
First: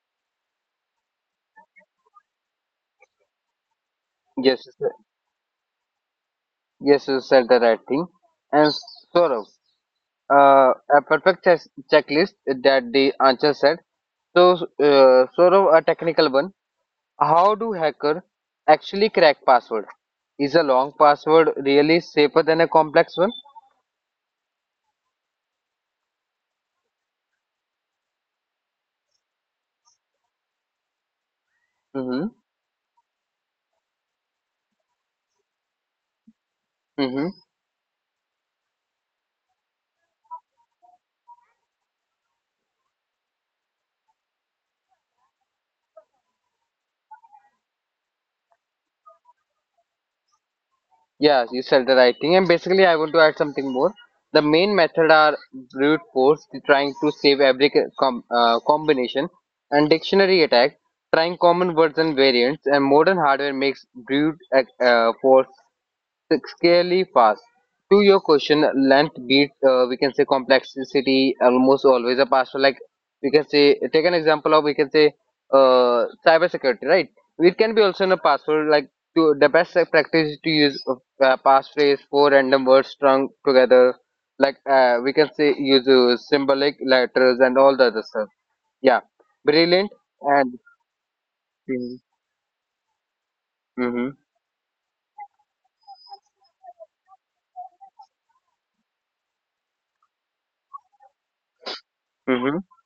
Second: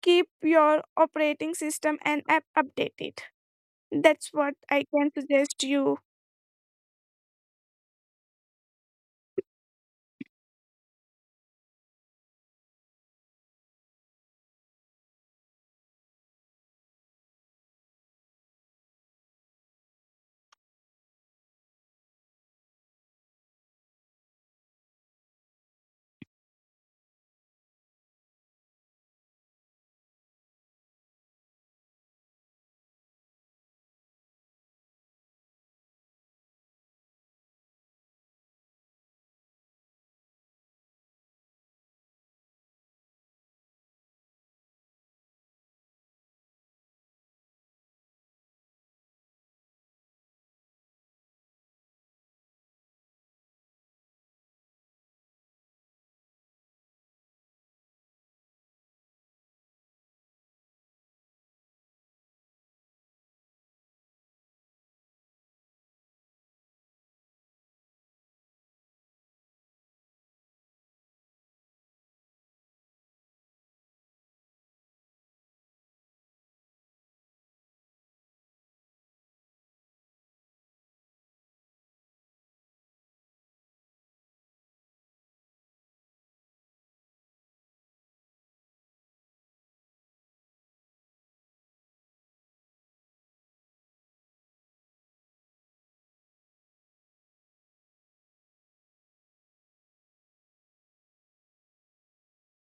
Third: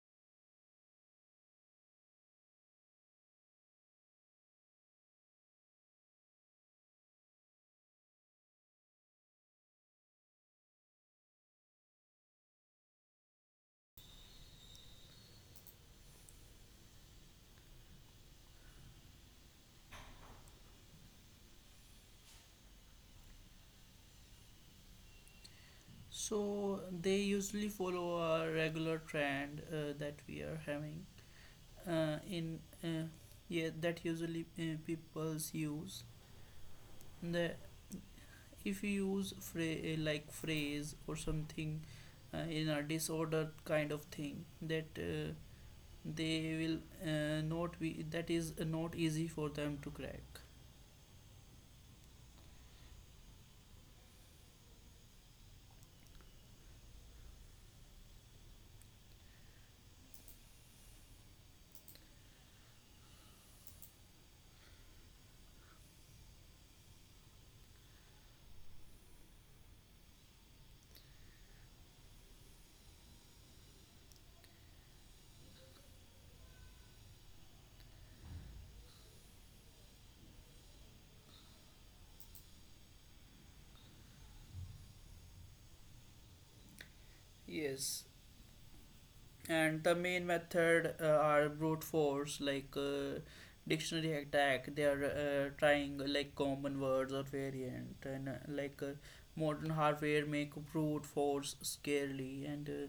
S2: keep your operating system and app updated. That's what
S1: Yes, you
S2: I
S1: said-
S2: can suggest you.
S1: yes, you said the right thing. And sort of, uh, a perfect checklist that the answer said. So, sort of a technical one. How do hacker actually crack password? Is a long password really safer than a complex one?
S3: So they usually follow a regular trend that we are having.
S1: Mm-hmm.
S3: In Yeah, that usually people's use
S1: Mm-hmm.
S3: the if you use fra like phrase or something in a disorder kind of thing that they will not be, that is not easy for them to crack.
S1: Yeah, you said the right thing. And basically, I want to add something more. The main method are brute force, the trying to save every combination, and dictionary attack, trying common words and variants. And modern hardware makes brute force scarcely fast. To your question, length beat, we can say complexity almost always a pastor. Like we can say, take an example of we can say cybersecurity, right? It can be also in a password. Like to, the best practice is to use passphrase, four random words strung together. Like we can say use symbolic letters and all the
S3: Yes.
S1: other stuff. Yeah,
S3: And the
S1: brilliant
S3: main
S1: and
S3: method are brute
S1: mm-hmm,
S3: force, like
S1: mm-hmm.
S3: dictionary attack. They are trying like common words or variant, and modern hardware make brute force scarily,
S1: Mm-hmm.
S3: and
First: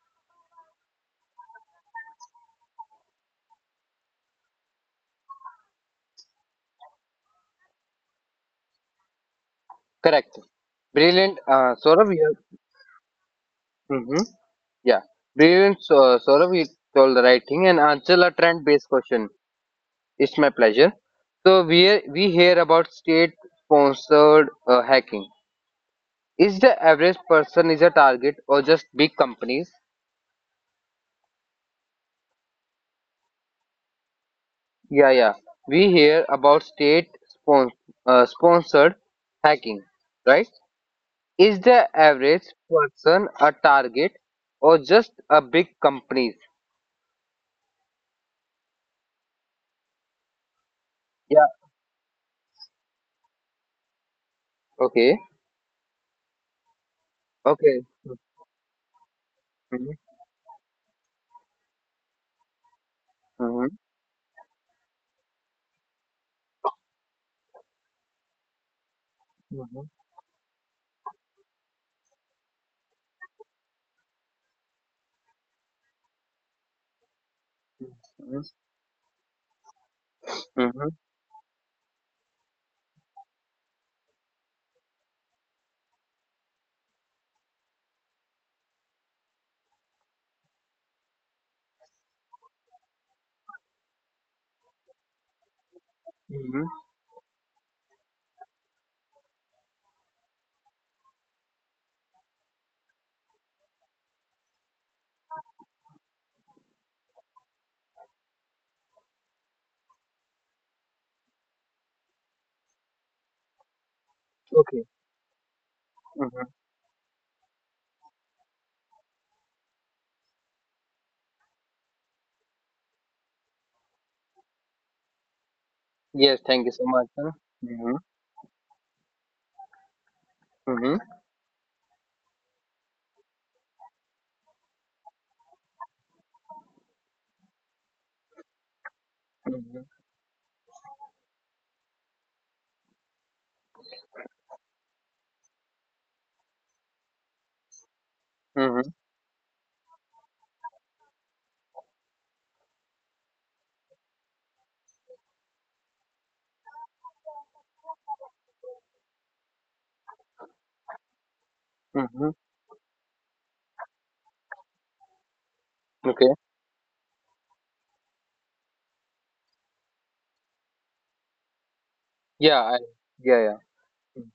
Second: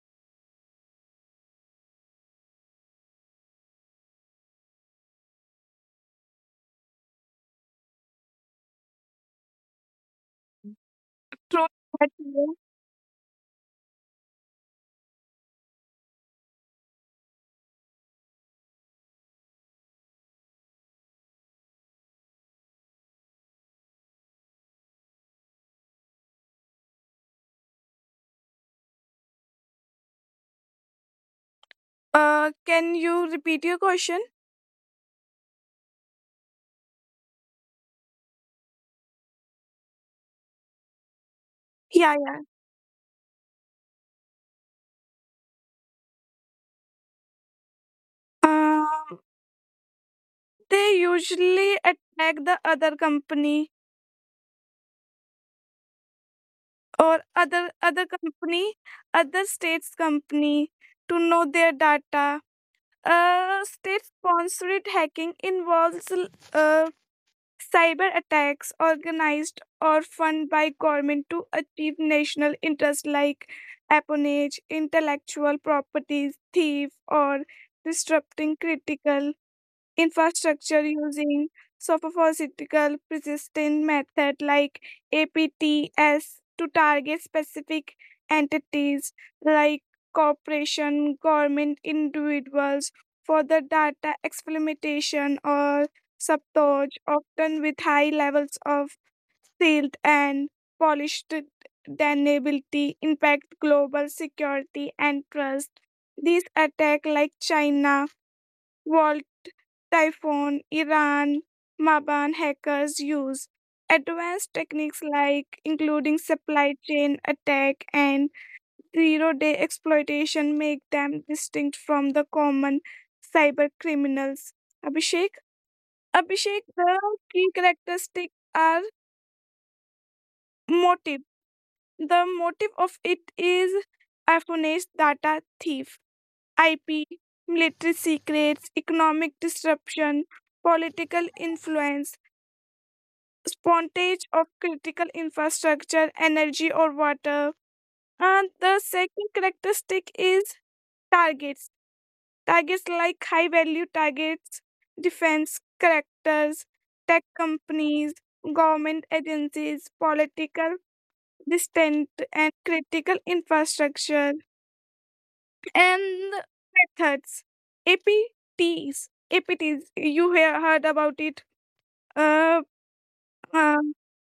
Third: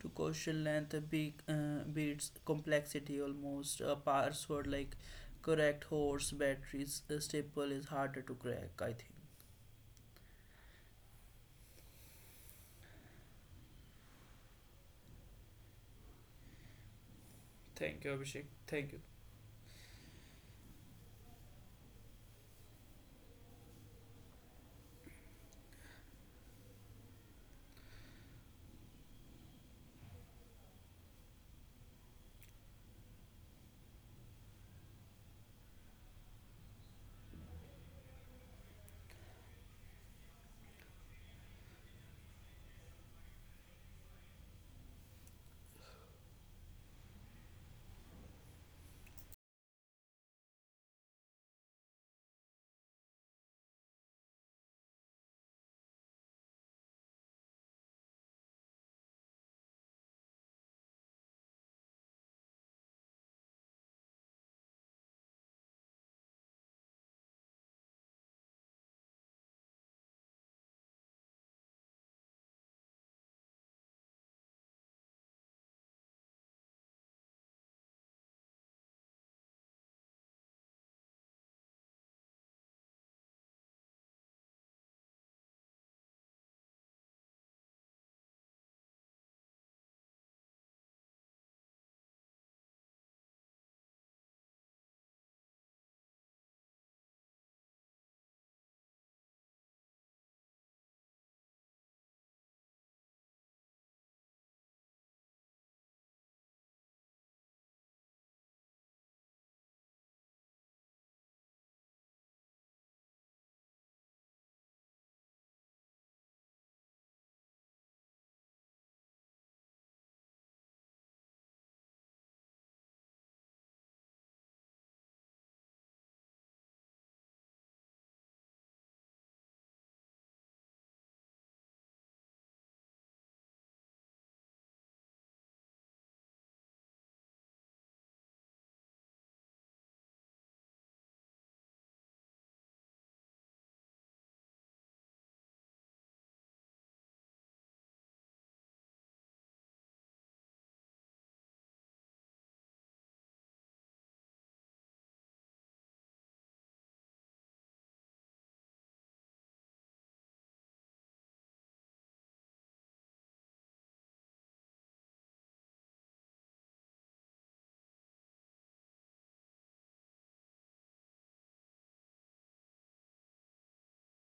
S3: to question, length beats complexity almost a password, like correct horse batteries staple is harder to crack, I think.
S1: Correct. Brilliant,
S2: True. But,
S1: Saurabh. Yeah. Yeah, brilliant, so, Saurav. You told the right thing and
S3: Thank you,
S1: answer a
S3: Abhishek.
S1: trend-based
S3: Thank you.
S1: question. It's my pleasure. So we hear about state-sponsored hacking. Is the average person is a target or just big companies?
S2: Can you repeat your question?
S1: Yeah, yeah. We hear about state-sponsored sponsored hacking, right? Is the
S2: Yeah, yeah.
S1: average person a target or just a big companies?
S2: Um, they
S1: Yeah.
S2: usually attack the other company,
S1: Okay.
S2: or other
S1: Okay.
S2: other company, other states
S1: Hmm.
S2: company, to know their data. State sponsored hacking involves cyber attacks organized or funded by government to achieve national interests like espionage, intellectual properties thief, or
S1: Hmm.
S2: disrupting critical infrastructure
S1: Hmm.
S2: using soprophysical persistent method like APTS to target specific entities like corporation, government, individuals for the data experimentation or
S1: Mm-hmm.
S2: subtorch, often with high levels of sealed and polished deniability, impact global security and trust. These attack like China, Wall. Typhoon, Iran, Maban hackers use advanced
S1: Okay.
S2: techniques like including
S1: Mm-hmm.
S2: supply chain attack and zero day exploitation make them distinct from the common cyber criminals. Abhishek,
S1: Yes, thank you so much,
S2: The
S1: sir.
S2: key
S1: Mm-hmm.
S2: characteristics are
S1: Mm-hmm.
S2: motive. The motive of it is Iphone data thief, IP, military secrets, economic
S1: Mm-hmm.
S2: disruption, political influence, spontage of critical infrastructure, energy, or water. And the
S1: Mm-hmm.
S2: second characteristic is targets. Targets like high value targets, defense characters, tech companies, government agencies, political distant,
S1: Mm-hmm.
S2: and critical infrastructure.
S1: Okay.
S2: And methods, APTs. APTs, you have heard about it. Uh,
S1: Yeah. I, yeah. Yeah.
S2: uh,
S1: Mm.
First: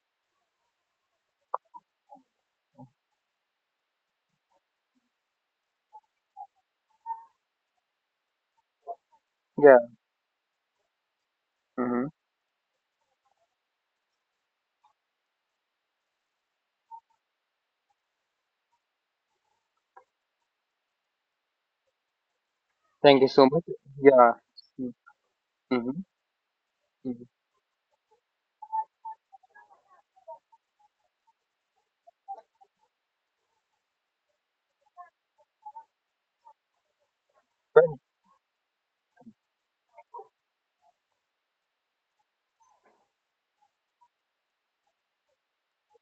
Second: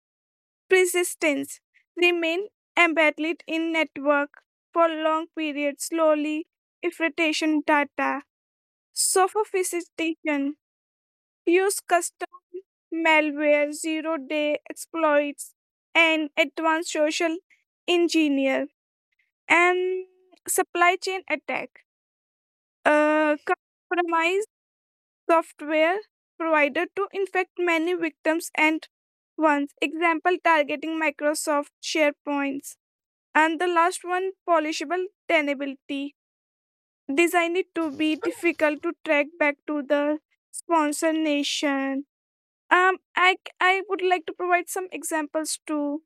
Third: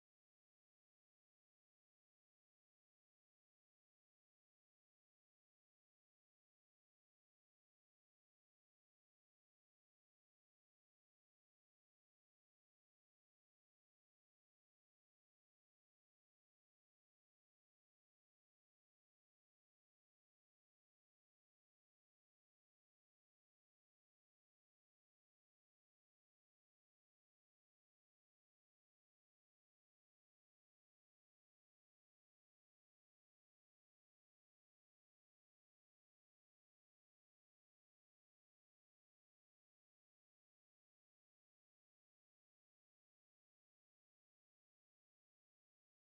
S2: Persistence. Remain embedded in network for long periods, slowly infiltration data.
S1: Yeah.
S2: Sophistication. Use
S1: Mm-hmm.
S2: custom malware, zero-day exploits, and advanced social engineer. And supply chain attack.
S1: Thank you
S2: Uh,
S1: so much. Yeah.
S2: compromise software
S1: Mm-hmm.
S2: provider to
S1: Mm-hmm.
S2: infect many victims, and once example targeting Microsoft sharepoints. And the last one, polishable tenability. Design it to be difficult to track back to the sponsor nation. I would like to provide some examples too,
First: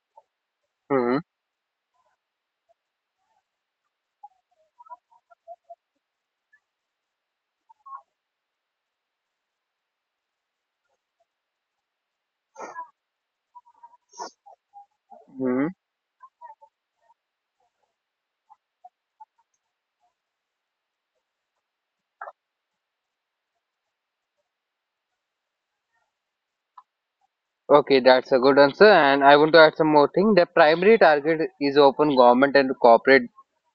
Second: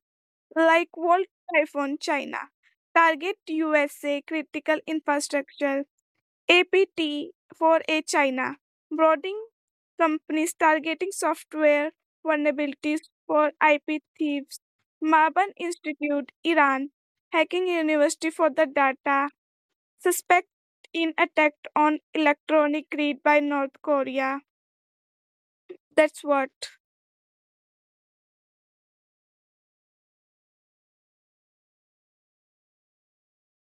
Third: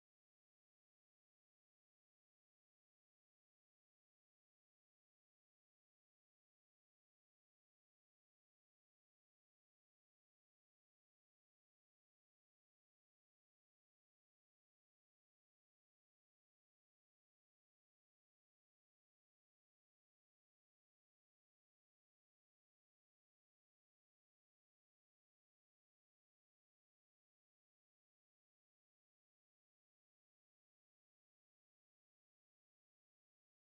S2: like
S1: Mm-hmm.
S2: World Typhoon China. Target USA critical infrastructure. APT for a China, broadening companies targeting software vulnerabilities for IP thieves. Marban
S1: Mm-hmm.
S2: Institute, Iran, hacking university for the data. Suspect in attack on electronic grid by North Korea. That's what.
S1: Okay, that's a good answer. And I want to add some more thing. The primary target is often government and corporate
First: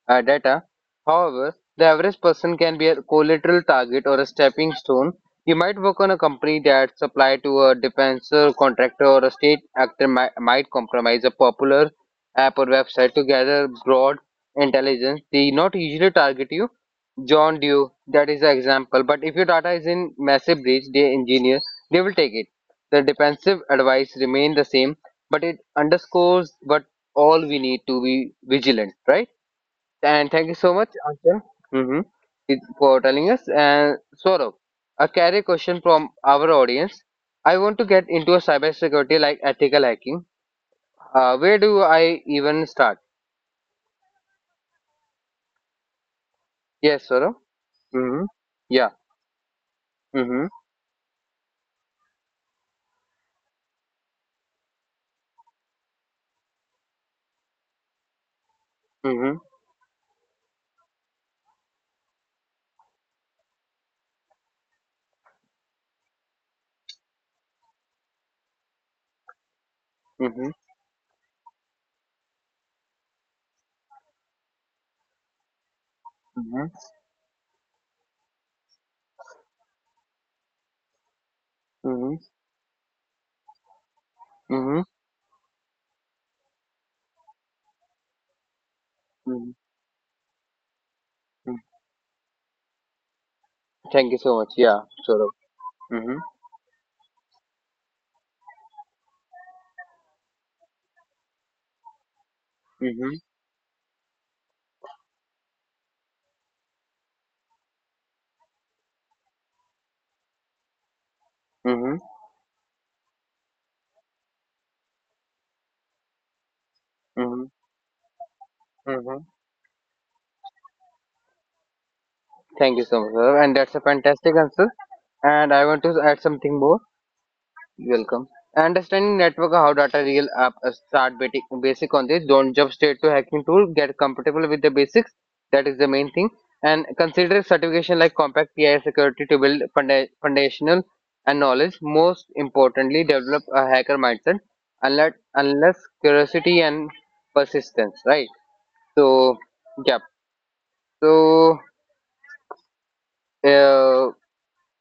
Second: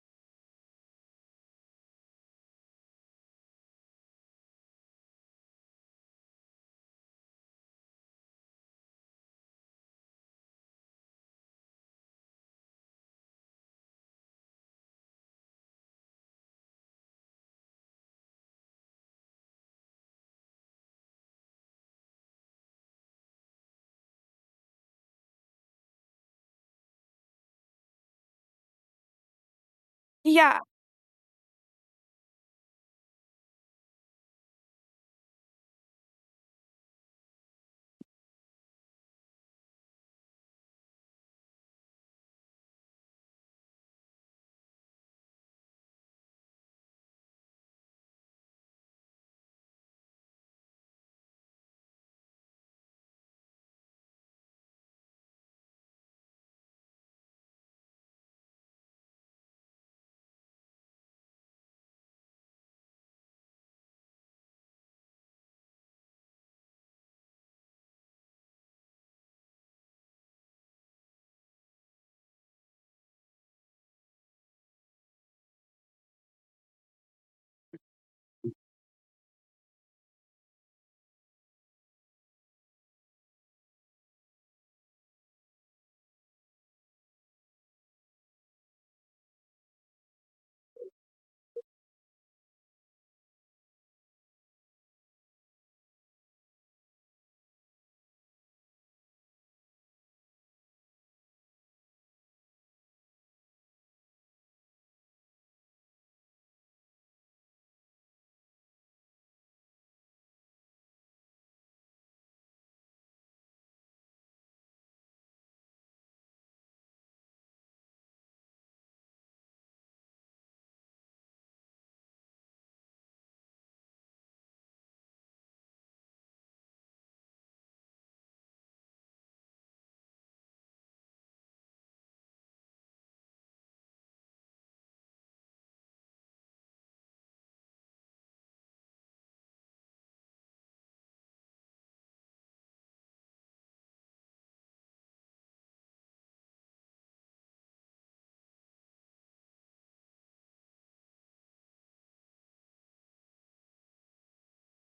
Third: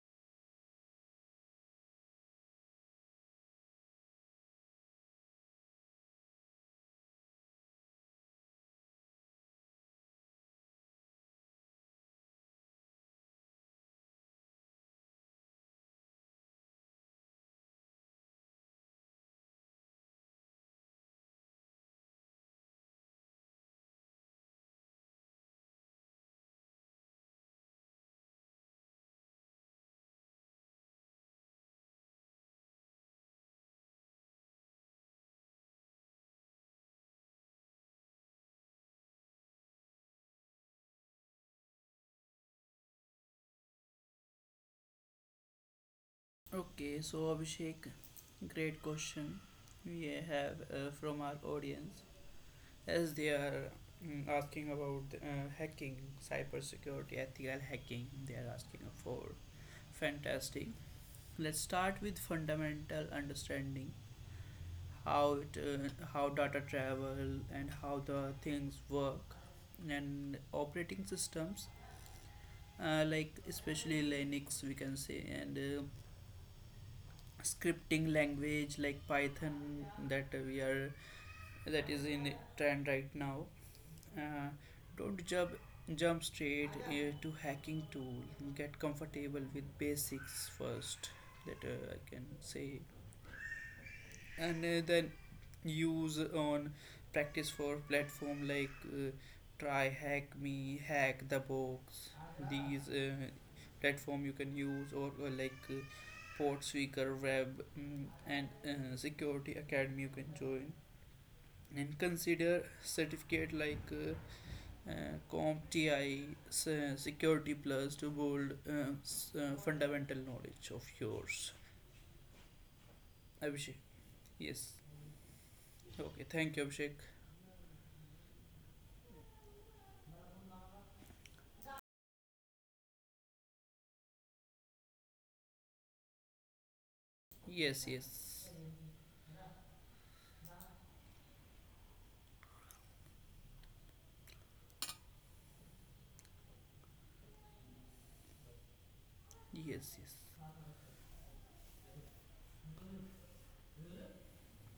S1: data. However, the average person can be a collateral target or a stepping stone. You might work on a company that supply to a defensor, contractor, or a state actor might compromise a popular app or website to gather broad intelligence. They not usually target you. John Dew, that is an example. But if your data is in massive breach, they engineer, they will take it. The defensive advice remain the same, but it underscores what all we need to be vigilant, right? And thank you
S2: Yeah,
S1: so much, Anshul, mhm, for telling us. And Saurabh, I carry a question from our audience. I want to get into a cybersecurity like ethical hacking. Where do I even start?
S3: Okay,
S1: Yes,
S3: so
S1: Saurabh.
S3: Abhishek,
S1: Mm-hmm.
S3: great
S1: Yeah.
S3: question we
S1: Mm-hmm.
S3: have from our audience, as they are asking about hacking, cybersecurity, ethical hacking. They are asking for
S1: Mm-hmm.
S3: fantastic. Let's start with fundamental understanding how how data travel and how the things work and
S1: Mm-hmm.
S3: operating systems, like especially Linux, we can say, and
S1: Mm-hmm.
S3: scripting language like Python, that we are that is
S1: Mm-hmm.
S3: in trend right now. Uh,
S1: Mm-hmm.
S3: don't jump straight to hacking tool. Get comfortable
S1: Mm-hmm.
S3: with basics first. That I can say.
S1: Thank you so much.
S3: and
S1: Yeah,
S3: uh, then
S1: Saurabh.
S3: use
S1: Mm-hmm.
S3: on practice for platform like Try Hack Me, Hack The Box. These
S1: Mm-hmm.
S3: platform you can use, or like Port Seeker Web, and Security Academy, you can join.
S1: Mm-hmm.
S3: And consider certificate like CompTI
S1: Mm-hmm.
S3: Security Plus to build
S1: Mm-hmm.
S3: fundamental knowledge of yours.
S1: Thank you so much, Saurabh. And that's
S3: Abhishek,
S1: a fantastic answer.
S3: yes.
S1: And I want to add
S3: Okay,
S1: something
S3: thank you,
S1: more.
S3: Abhishek.
S1: Welcome. Understanding network how data real app start basic on this. Don't jump straight to hacking tool. Get comfortable with the basics. That is the main thing. And consider
S3: Yes,
S1: certification like
S3: yes.
S1: Compact PI Security to build foundational and knowledge. Most importantly, develop a hacker mindset. Unless curiosity and persistence, right? So
S3: Yes,
S1: yeah.
S3: yes.
S1: So uh,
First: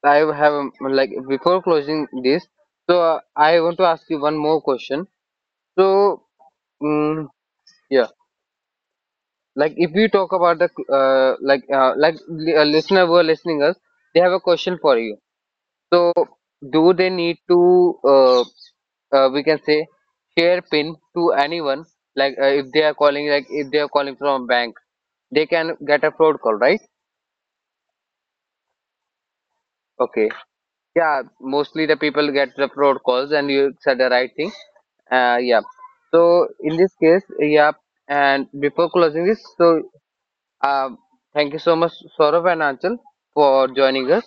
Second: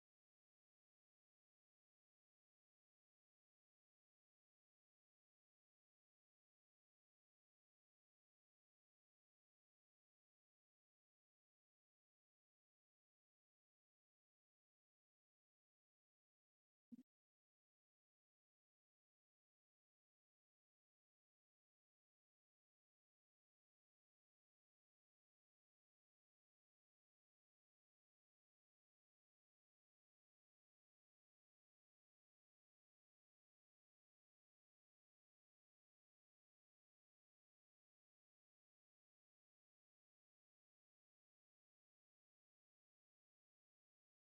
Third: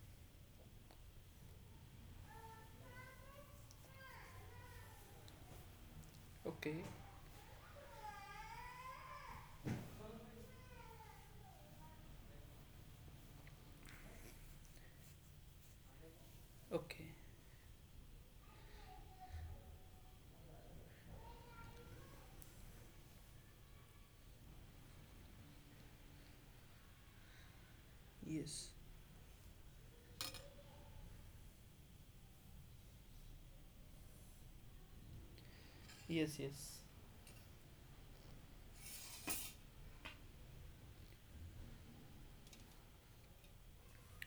S1: I have like before closing this. So I want to ask you one more question. So
S3: Okay,
S1: mm, yeah, like if we talk about the like a listener who are listening us, they have a question for you. So, do they
S3: okay.
S1: need to we can say share pin to anyone? Like if they are calling, like if they are calling from a bank, they can get a fraud call, right?
S3: Yes.
S1: Okay, yeah, mostly the people get the fraud calls, and you said the right thing. Yeah.
S3: Yes,
S1: So in
S3: yes.
S1: this case, yeah, and before closing this, so um, thank you so much, Saurav and Anchal, for joining us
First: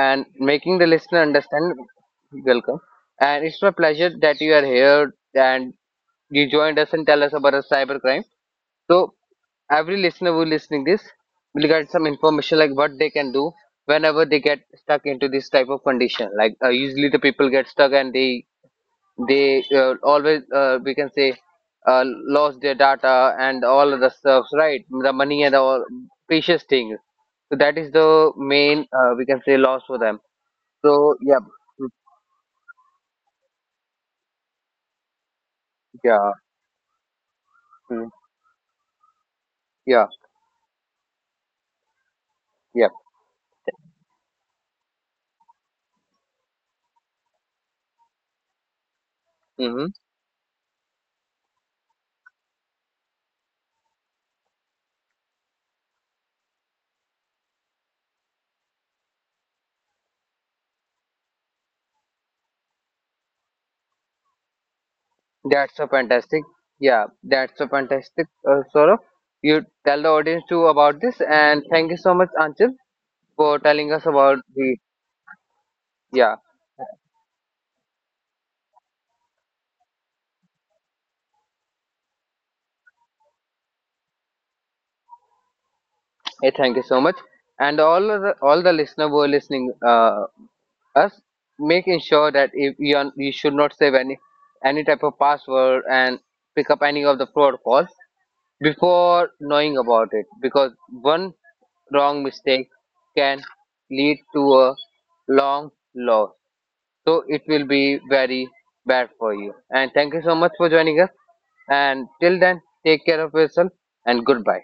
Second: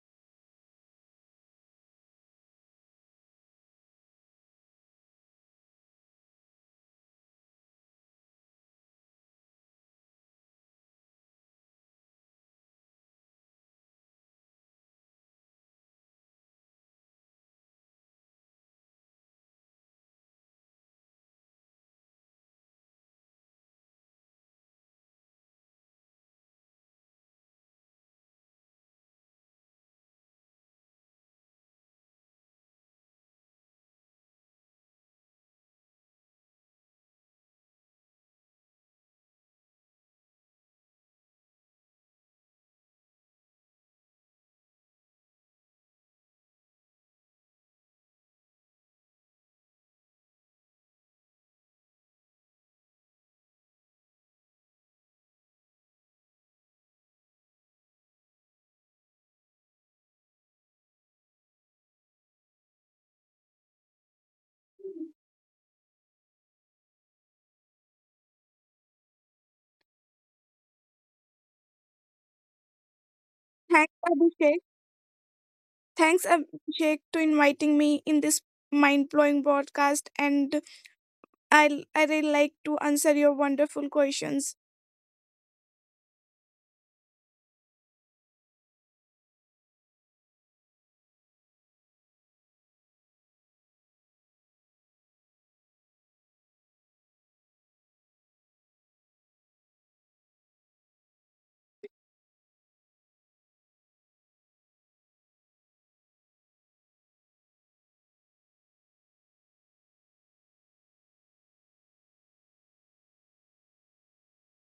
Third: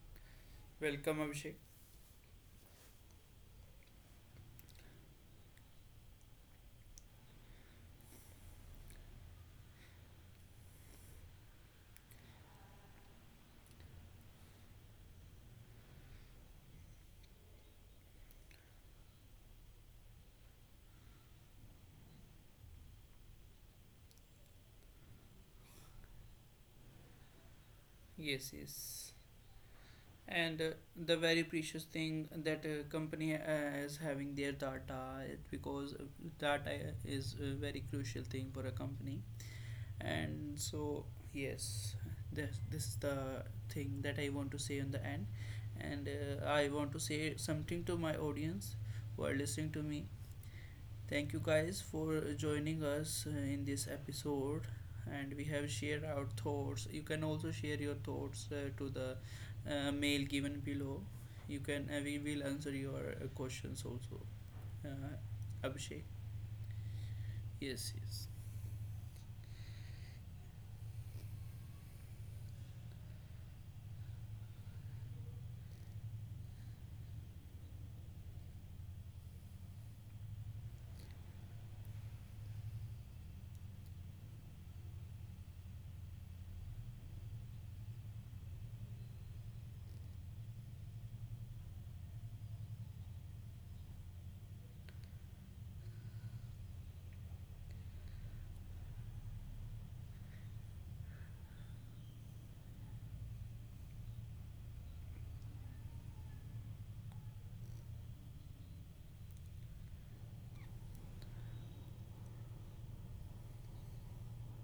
S1: and making the
S3: Welcome,
S1: listener
S3: Abhishek.
S1: understand. Welcome. And it's my pleasure that you are here and you joined us and tell us about a cybercrime. So every listener who listening this will get some information like what they can do whenever they get stuck into this type of condition. Like usually the people get stuck and they they always we can say uh, lost their data and all of the stuff right the money and all precious things so that is the
S3: Yes,
S1: main
S3: yes.
S1: we can say loss for them
S3: And
S1: so
S3: the
S1: yeah
S3: very precious
S1: mm,
S3: thing that a company is having their data, because
S1: yeah
S3: data is a very
S1: mm,
S3: crucial thing for a company.
S1: yeah
S3: And so, yes, this
S1: yeah
S3: is the thing that I want to say on the end. And I want to say something to my audience who are listening to
S1: hmm
S3: me. Thank you guys for joining us in this episode, and we have shared our thoughts. You can also share your thoughts to the mail given below. You can we will answer your questions also. Uh,
S1: that's a
S3: Abhishek.
S1: fantastic yeah that's a
S3: Yes,
S1: fantastic
S3: yes.
S1: sort you tell the audience too about this and thank you so much Anchal for telling
S2: thanks,
S1: us about
S2: Abhishek.
S1: the
S2: Thanks,
S1: yeah
S2: Abhishek, to inviting me in this mind-blowing broadcast, and I really like to answer your wonderful questions.
S1: hey, thank you so much and all the listener who are listening us making sure that if you, are, you should not save any type of password and pick up any of the protocols before knowing about it because one wrong mistake can lead to a long loss so it will be very bad for you and thank you so much for joining us and till then take care of yourself and goodbye